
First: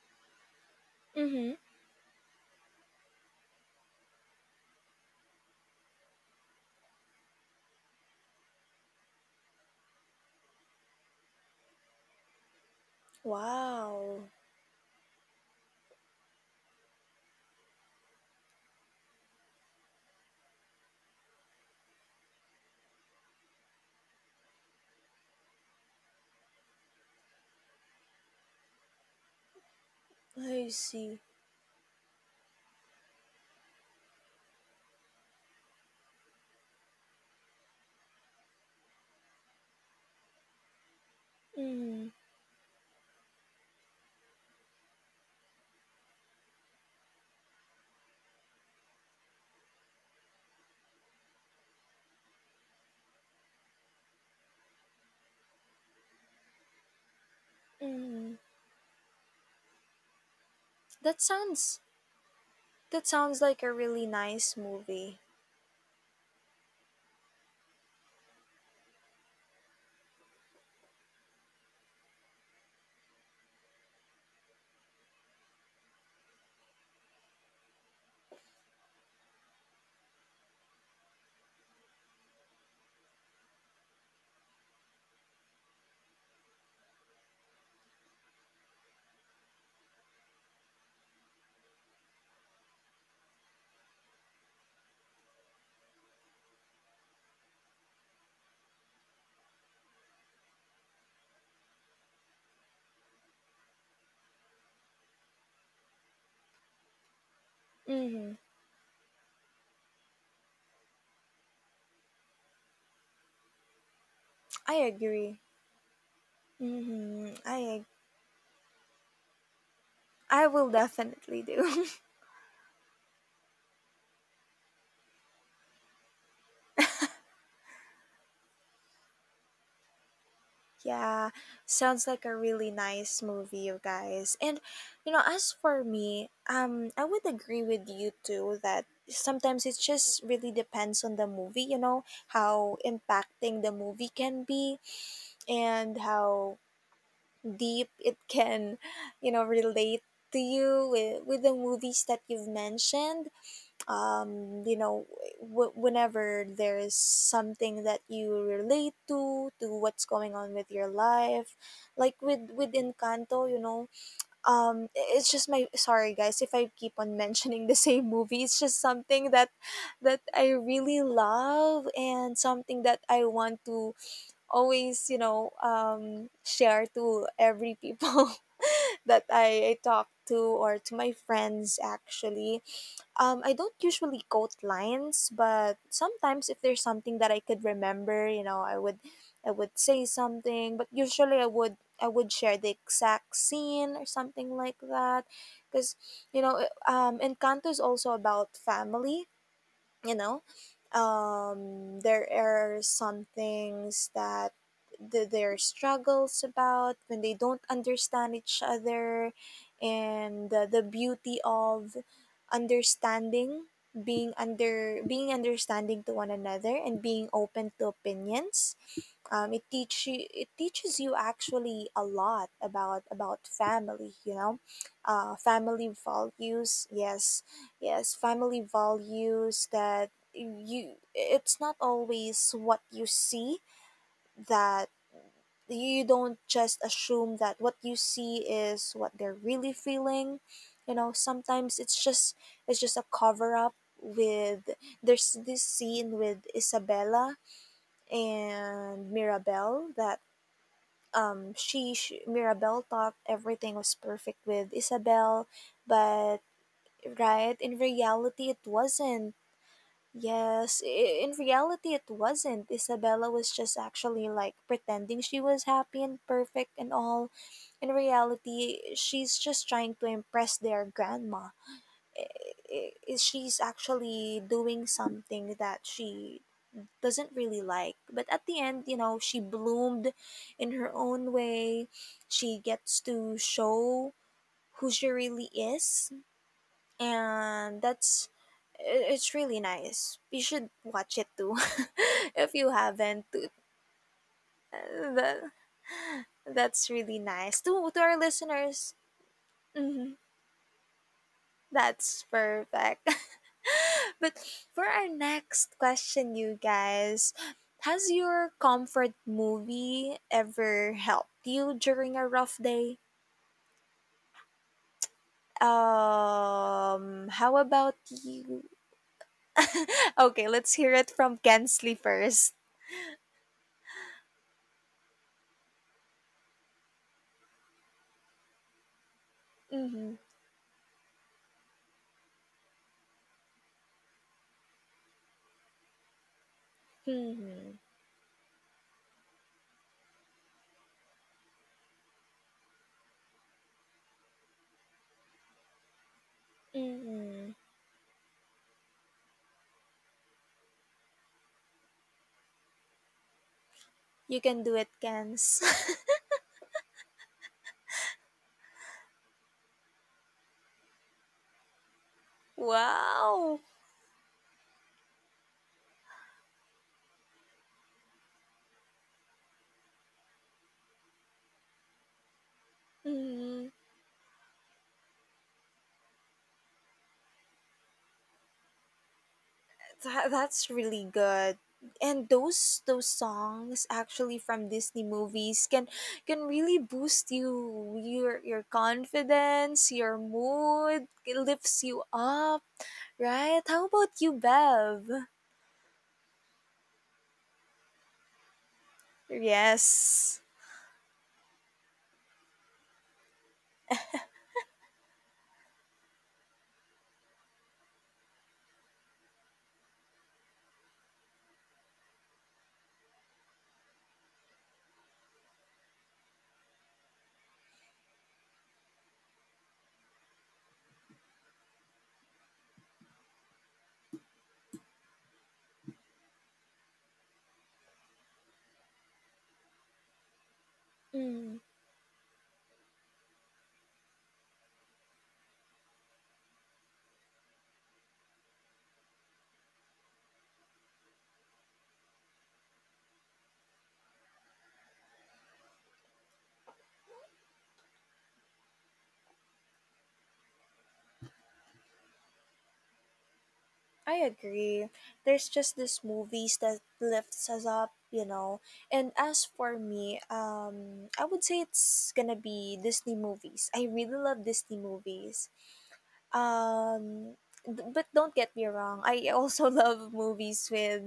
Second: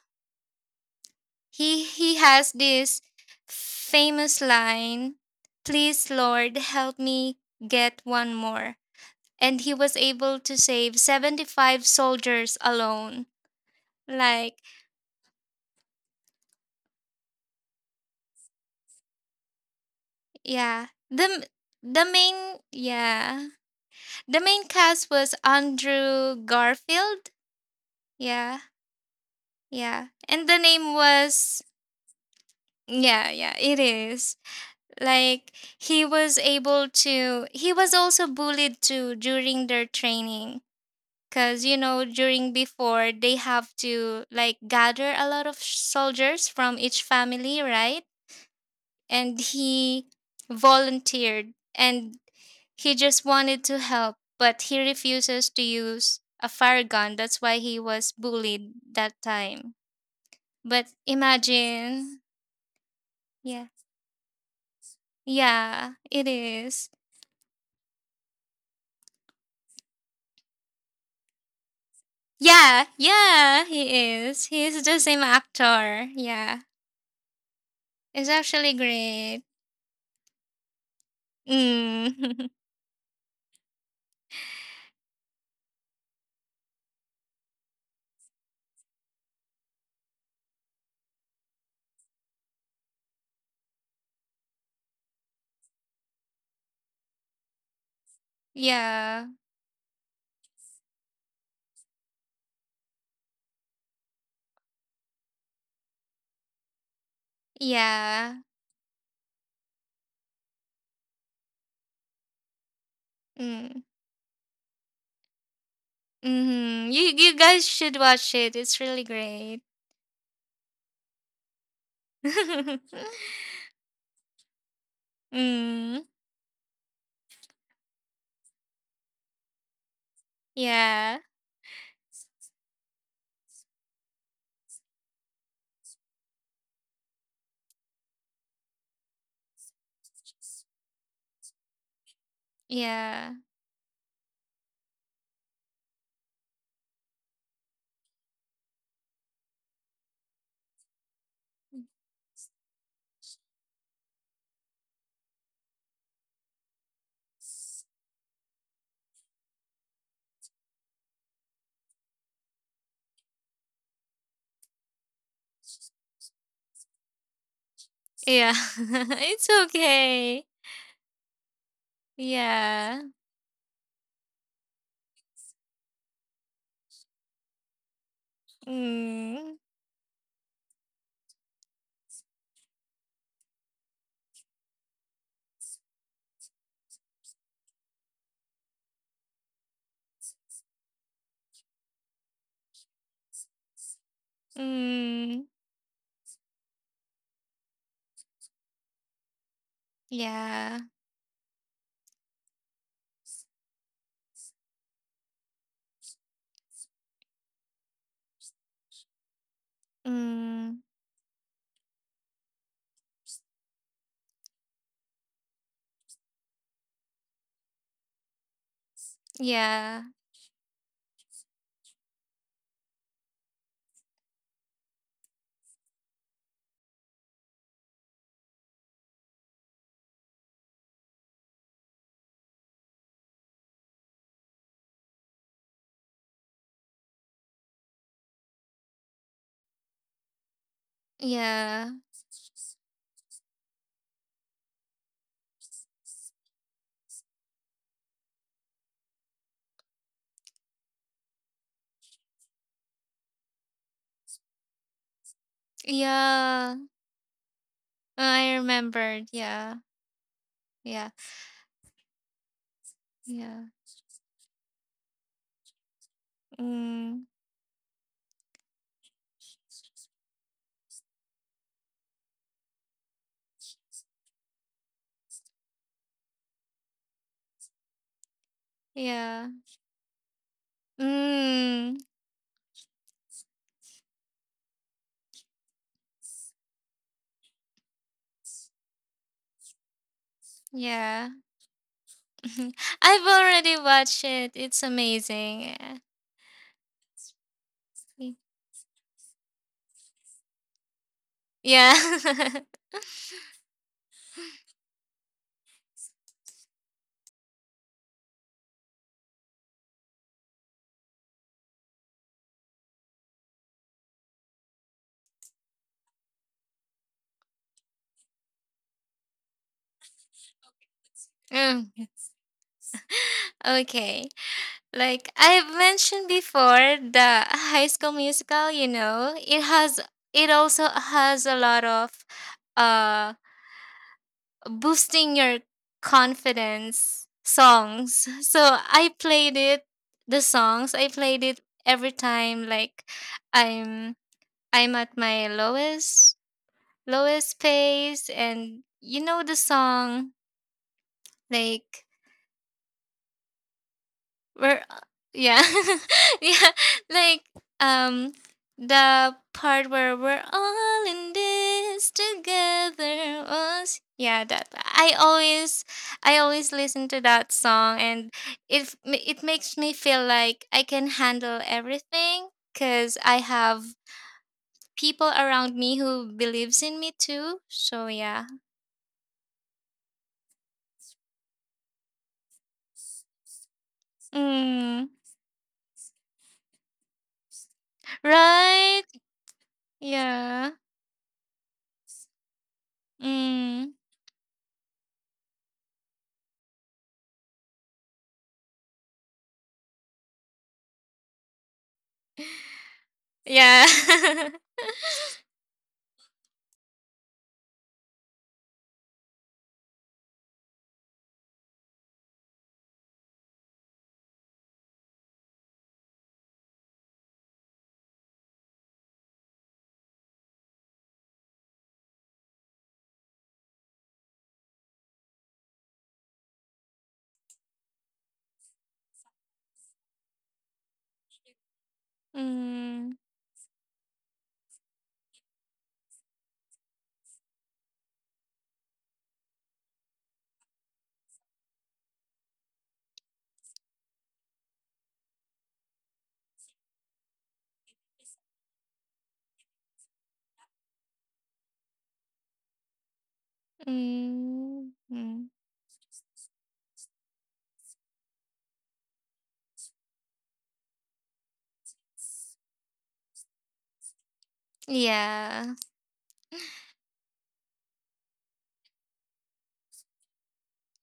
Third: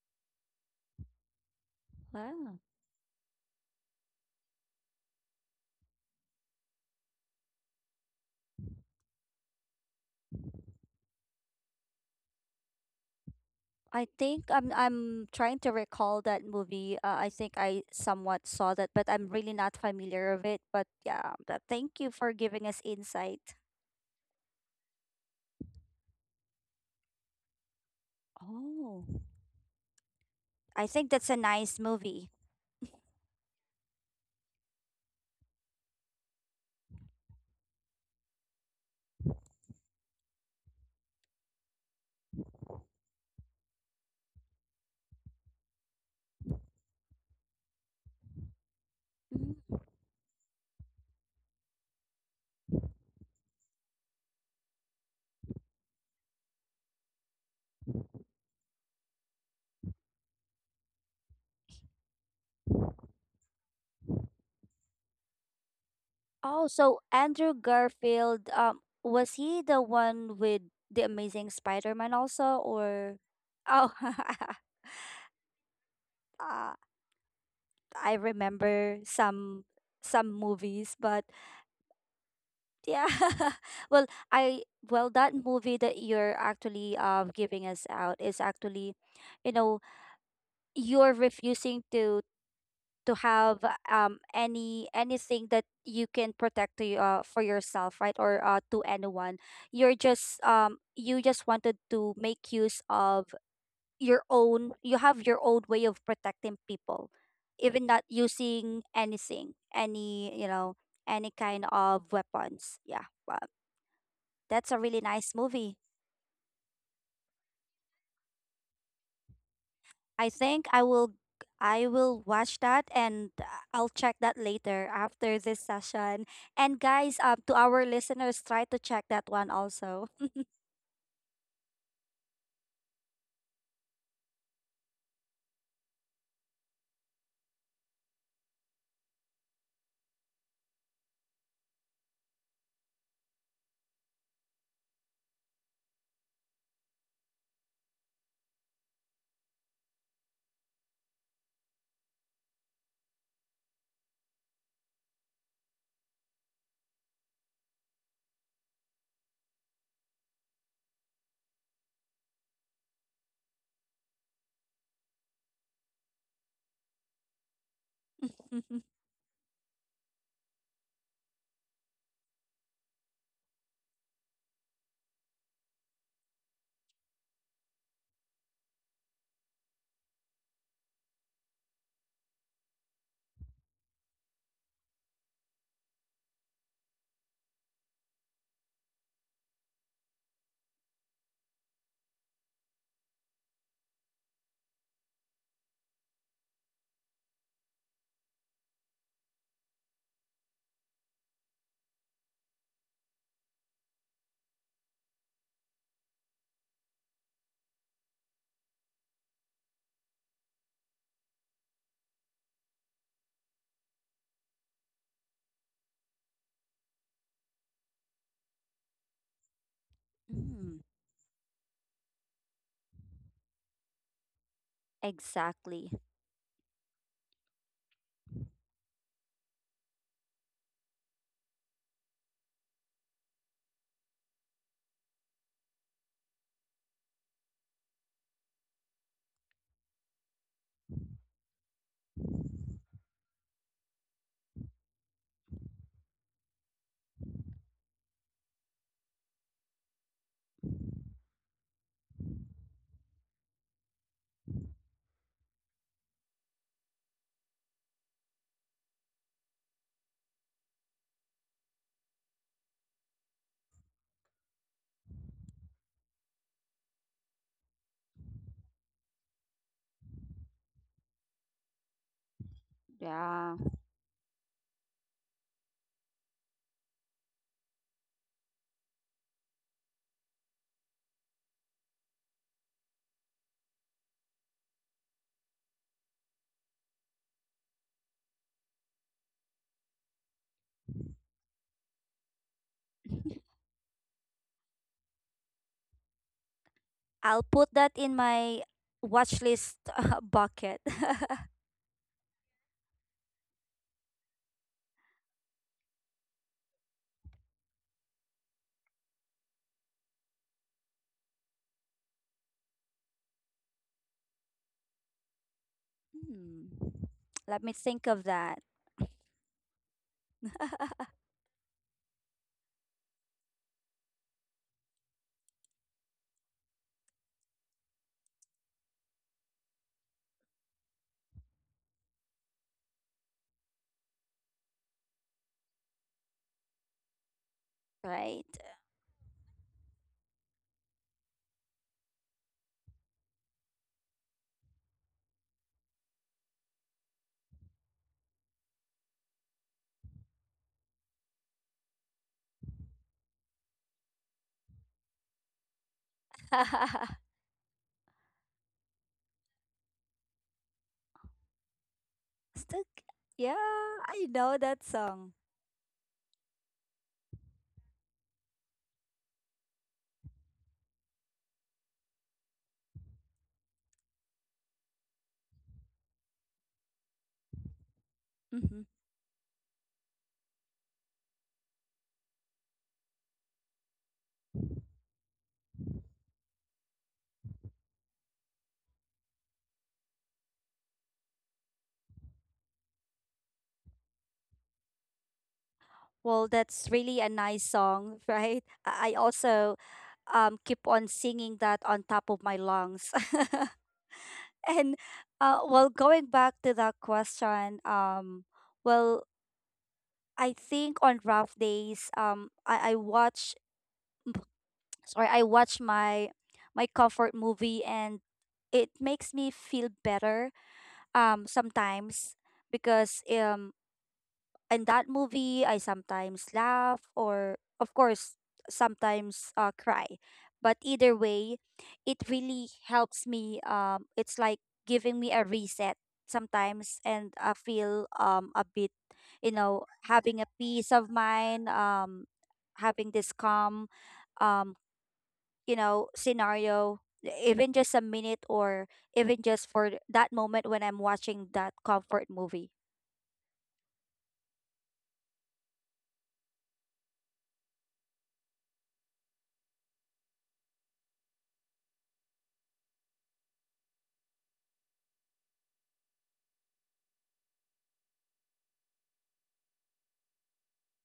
A: Mm-hmm.
C: He has
B: wow.
C: this famous line, "Please Lord, help me get one more." And he was able to save 75 soldiers alone.
B: I
A: Wow.
B: think
C: Like,
B: I'm trying to recall that movie. I think I somewhat saw that, but I'm really not familiar with it. But
C: yeah.
B: yeah, but thank
C: The
B: you for
C: main
B: giving us
C: yeah.
B: insight.
C: The main cast was Andrew Garfield. Yeah.
B: Oh,
C: Yeah. And the
A: I
B: I
C: name
B: think
A: see.
B: that's a
C: was
B: nice movie.
C: Yeah, yeah, it is. Like, he was also bullied too during their training. Because, you
A: Mm-hmm.
C: know, during before, they have to like gather a lot of soldiers from each family, right? And
B: Mhm.
C: he volunteered, and he just wanted to help, but he refuses to use a fire gun. That's why he was
A: Mm-hmm.
C: bullied that time. But
A: That sounds
C: imagine,
A: that sounds like
C: yeah,
A: a really nice movie.
C: yeah, it
B: Oh,
C: is.
B: so Andrew Garfield, was he the one with the Amazing Spider-Man also,
C: Yeah,
B: or?
C: yeah,
B: Oh,
C: he is. He's the same actor. Yeah,
B: ah, I
C: it's actually
B: remember
C: great.
B: some movies, but
C: Mm.
B: yeah. Well, I well, that movie that you're actually giving us out is actually, you know, you're refusing to have any anything that you can protect to you, for yourself, right? Or to
C: Yeah.
B: anyone. You're just you just wanted to make use of your own. You have your own way of protecting people, even not
A: Mm-hmm.
C: Yeah.
B: using anything, any, you know, any kind of weapons, yeah. Wow.
C: Mm.
B: That's
A: I
B: a really nice
A: agree.
B: movie.
C: Mm-hmm. You
A: Hmm.
C: you guys should watch it. It's really great.
B: I
A: I
B: think
A: will
B: I will,
A: definitely do.
B: I will watch that, and I'll check that later after this
C: Mm.
B: session. And guys, to our listeners, try to check that one also.
C: Yeah.
A: yeah, sounds like a really nice movie, you guys. And you know, as for me, I would agree with you too that sometimes it just really depends on the movie. You know how
C: Yeah.
A: impacting the movie can be, and how deep it can, you know, relate to you with the movies that you've mentioned. Um, you know, whenever there is something that you relate to, what's going on with your life, like with Encanto, you know. Um, it's just, my sorry guys if I keep on mentioning the same movie,
C: Yeah.
A: it's just something that
C: It's okay.
A: I really love and something that
C: Yeah.
A: I want to always, you know, um, share to every people that
C: Mm.
A: I talk to, or to my friends actually. Um, I don't usually quote lines, but sometimes if there's something that I could remember, you know, I would say something, but usually I would share the exact scene or something like that,
C: Mm.
A: because you know, Encanto is also about family, you know.
C: Yeah.
A: Um, there are some things that their struggles about when they don't understand each other, and
C: Mm.
A: the beauty of understanding, being understanding to one another and being open to opinions. Um,
C: Yeah.
A: it
B: Mm,
A: teaches you actually a lot about family, you know. Uh, family
B: exactly.
A: values. Yes, yes, family values. That you, it's not always what you see, that you don't just assume that what you see is what they're really feeling. You know, sometimes
C: Yeah.
A: it's just a cover up, with there's this scene with Isabella and Mirabel, that she, Mirabelle thought everything was perfect with Isabel, but
C: Yeah.
A: right, in reality,
C: I
A: it
C: remembered.
A: wasn't.
C: Yeah.
A: Yes,
C: Yeah.
A: in reality, it wasn't. Isabella was
C: Yeah.
A: just actually like pretending she was happy and perfect and
C: Mm.
A: all. In reality, she's just trying to impress their grandma. I-
B: Yeah.
A: She's actually doing something that she doesn't really like. But at the end, you know, she
C: Yeah.
A: bloomed in her own way.
C: Mm.
A: She gets to show who she really is, and that's, it's really nice. You should watch it
C: Yeah.
A: too if you
C: Mhm. I've
A: haven't.
C: already watched it. It's
A: Uh, That,
C: amazing. Yeah.
A: that's really
B: I'll
A: nice
B: put that
A: to
B: in
A: our
B: my
A: listeners.
B: watch list,
A: Mhm.
B: bucket.
A: That's perfect. but for our next question, you guys, has your comfort movie ever helped you during a rough day?
B: Hmm.
A: How
B: Let me
A: about
B: think of that.
A: you? okay, let's hear it from Kensley
C: Mm.
A: first.
C: Okay. Like I've mentioned before, the High School Musical, you know,
A: Mm-hmm.
C: it also has a lot of uh boosting your confidence
A: Mm-hmm.
C: songs.
B: right.
C: So I played it the songs. I played it every time like I'm I'm at my lowest
A: Mm-hmm.
C: lowest pace, and you know the song, like,
A: You can do
C: where
A: it, Kens.
C: yeah, yeah, like um the part where we're all in this
B: Stuck.
C: together,
B: Yeah,
A: wow.
C: us,
B: I
C: yeah,
B: know
C: that
B: that
C: i
B: song.
C: always i always listen to that song, and it makes me feel like I can handle everything because I
A: Mm-hmm.
C: have people around me who believes in me too, so yeah.
B: Mhm.
A: That's really good. And those songs actually from Disney
C: Mm,
A: movies can really boost you, your
C: right.
A: confidence, your
C: Yeah.
A: mood, it lifts you up, right? How
C: Mm.
A: about you, Bev?
B: Well, that's really a nice song, right? I also,
A: Yes.
B: keep on singing that on top of my lungs.
C: Yeah.
B: And well, going back to that question, well, I think on rough days, I watch, sorry, I watch my my comfort movie, and it makes me feel better sometimes, because in that movie, I sometimes laugh, or of course, sometimes cry. But either way,
A: Mm,
B: it really
C: Mm.
B: helps me. It's like giving me a reset sometimes, and I feel a bit, you know, having a peace of mind. Having this calm, um, you know, scenario. Even just a minute, or even just for that moment when I'm watching that comfort movie.
A: I agree.
C: Mm.
A: There's
C: Mm.
A: just these movies that lifts us up, you know. And as for me, I would say it's gonna be Disney movies. I really love Disney movies.
C: Yeah.
A: Um, but don't get me wrong, I also love movies with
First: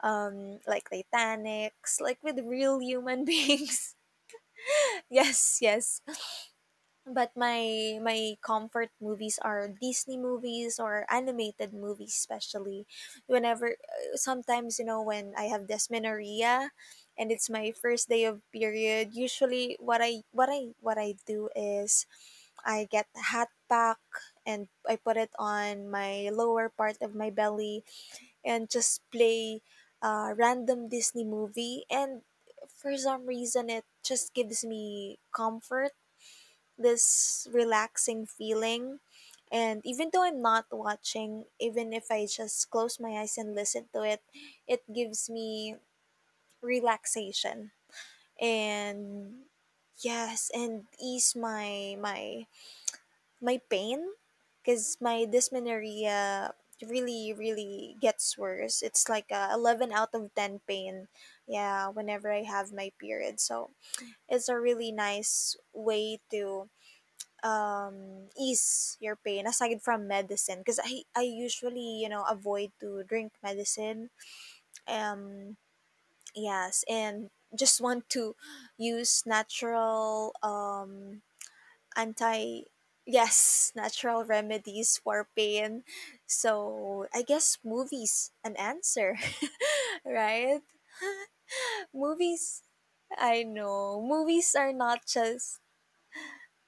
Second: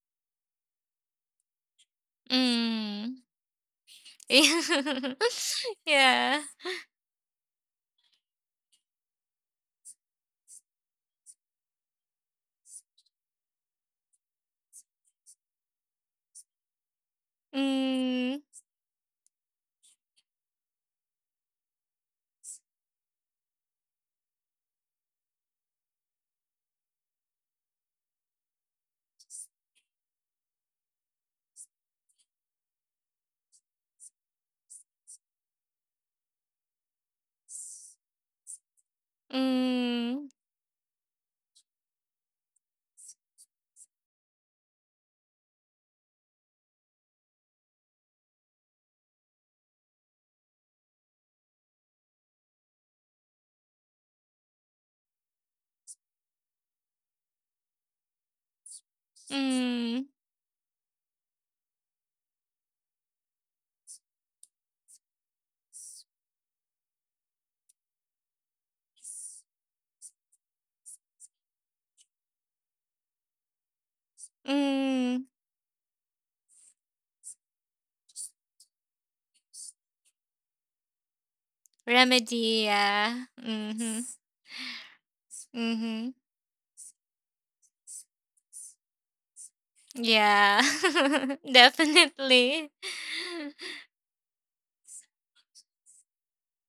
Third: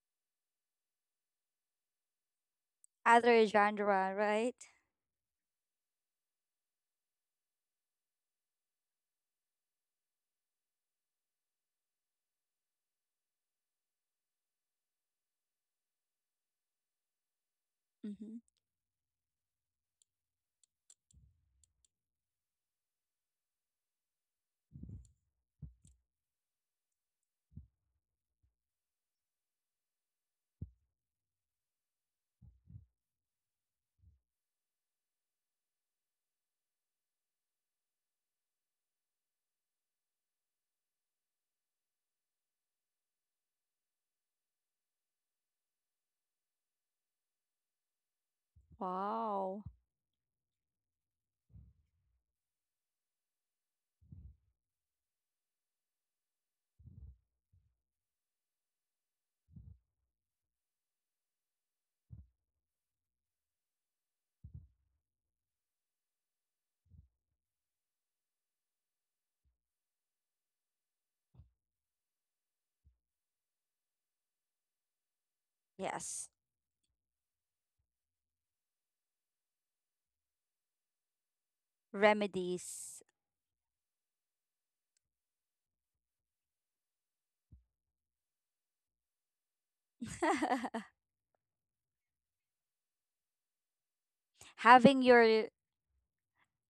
A: like Titanics, like with real
C: Mm.
A: human
B: Other
A: beings.
B: genre, right?
A: Yes, yes.
C: Yeah.
A: But my comfort movies are Disney movies or animated movies, especially. Whenever, sometimes, you know, when I have dysmenorrhea, and it's my first day of
B: Mm-hmm.
C: Mm.
A: period. Usually, what I what I do is, I get a hot pack and I put it on my lower part of my belly and just play a random Disney movie, and for some reason it just gives me comfort, this relaxing feeling. And even though
C: Mm.
A: I'm not watching, even if I just close my eyes and listen to it, it gives me relaxation and,
B: Wow.
A: yes, and ease my my pain, because my dysmenorrhea really gets worse. It's like a 11
C: Mm.
A: out of 10 pain. Yeah, whenever I have my period. So, it's a really nice way to ease your pain aside from medicine, because I usually, you know, avoid to drink medicine.
C: Mm.
A: Um,
B: Yes,
A: yes, and just want to use natural, um,
C: Remedy.
A: anti,
B: remedies.
C: Yeah.
A: yes,
C: Mhm.
A: natural remedies for pain.
C: Mhm.
A: So I guess movies an answer, right?
C: Yeah.
A: movies,
C: Definitely.
A: I know movies are
B: Having
A: not
B: your,
A: just,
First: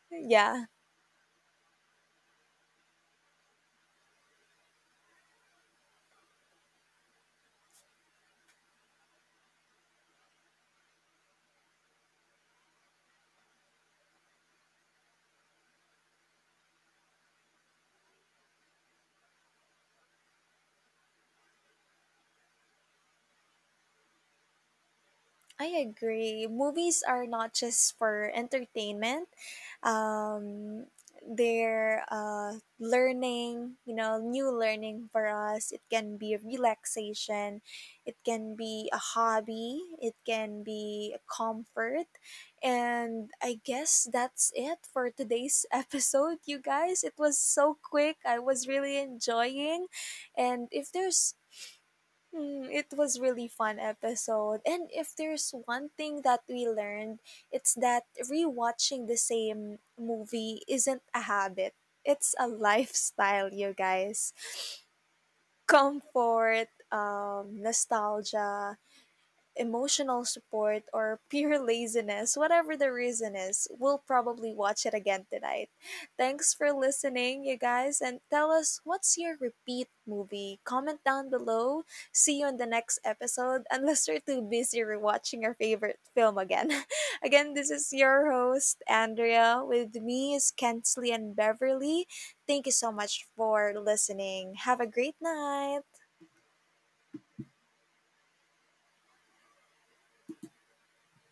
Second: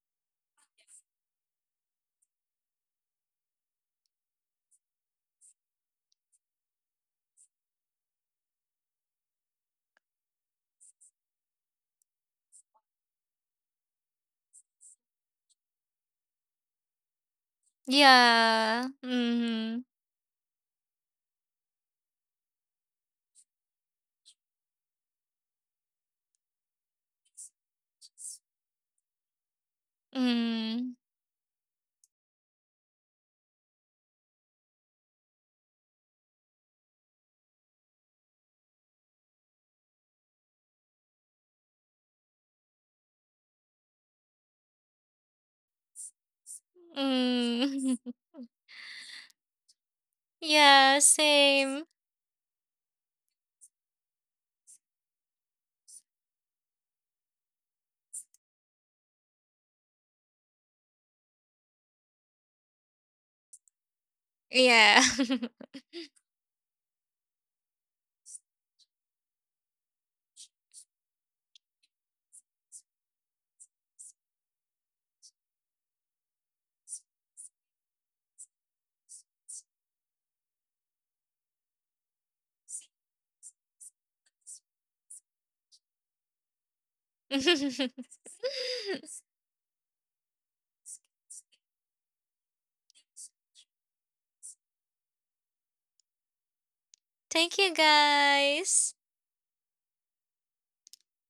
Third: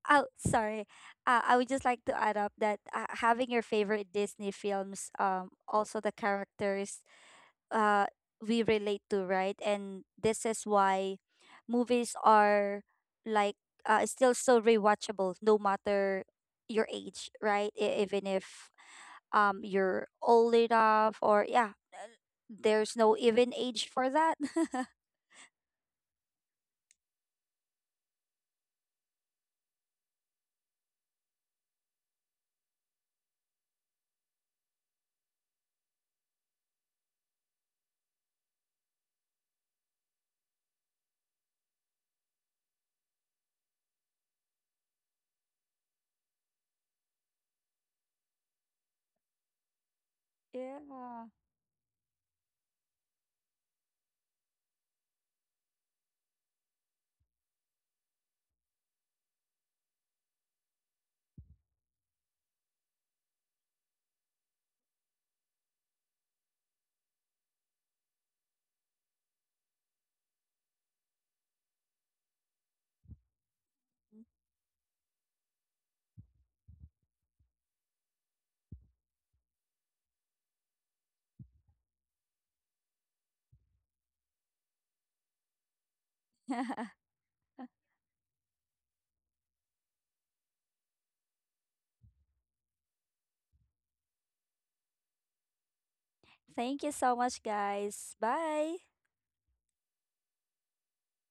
B: oh
A: yeah.
B: sorry, I would just like to add up that, having your favorite Disney films, also the characters, uh, we relate to, right? And this is why movies are like, still so rewatchable, no matter your age, right? E- even if
C: Yeah. Mhm.
B: you're old enough, or yeah, there's no even age for that.
A: I agree. Movies are not just for entertainment. Um,
C: Mm.
A: they're, learning, you know, new learning for us. It can be relaxation, it can be a hobby, it can be a comfort. And I guess that's it for today's episode, you guys. It was so
C: Mm.
A: quick. I was really enjoying. And if
C: Yeah.
B: Yeah.
A: there's,
C: Same.
A: mm, it was really fun episode. And if there's one thing that we learned, it's that rewatching the same movie isn't a habit. It's a lifestyle, you guys.
C: Yeah.
A: Comfort, nostalgia, emotional support, or pure laziness, whatever the reason is, we'll probably watch it again tonight. Thanks for listening, you guys, and tell us what's your repeat movie. Comment down below. See you in the next episode, unless you're too busy rewatching your favorite film again. again, this is your host, Andrea. With me is Kensley and Beverly. Thank you so much for listening. Have a great night.
B: Thank you so much,
C: Thank you,
B: guys. Bye.
C: guys.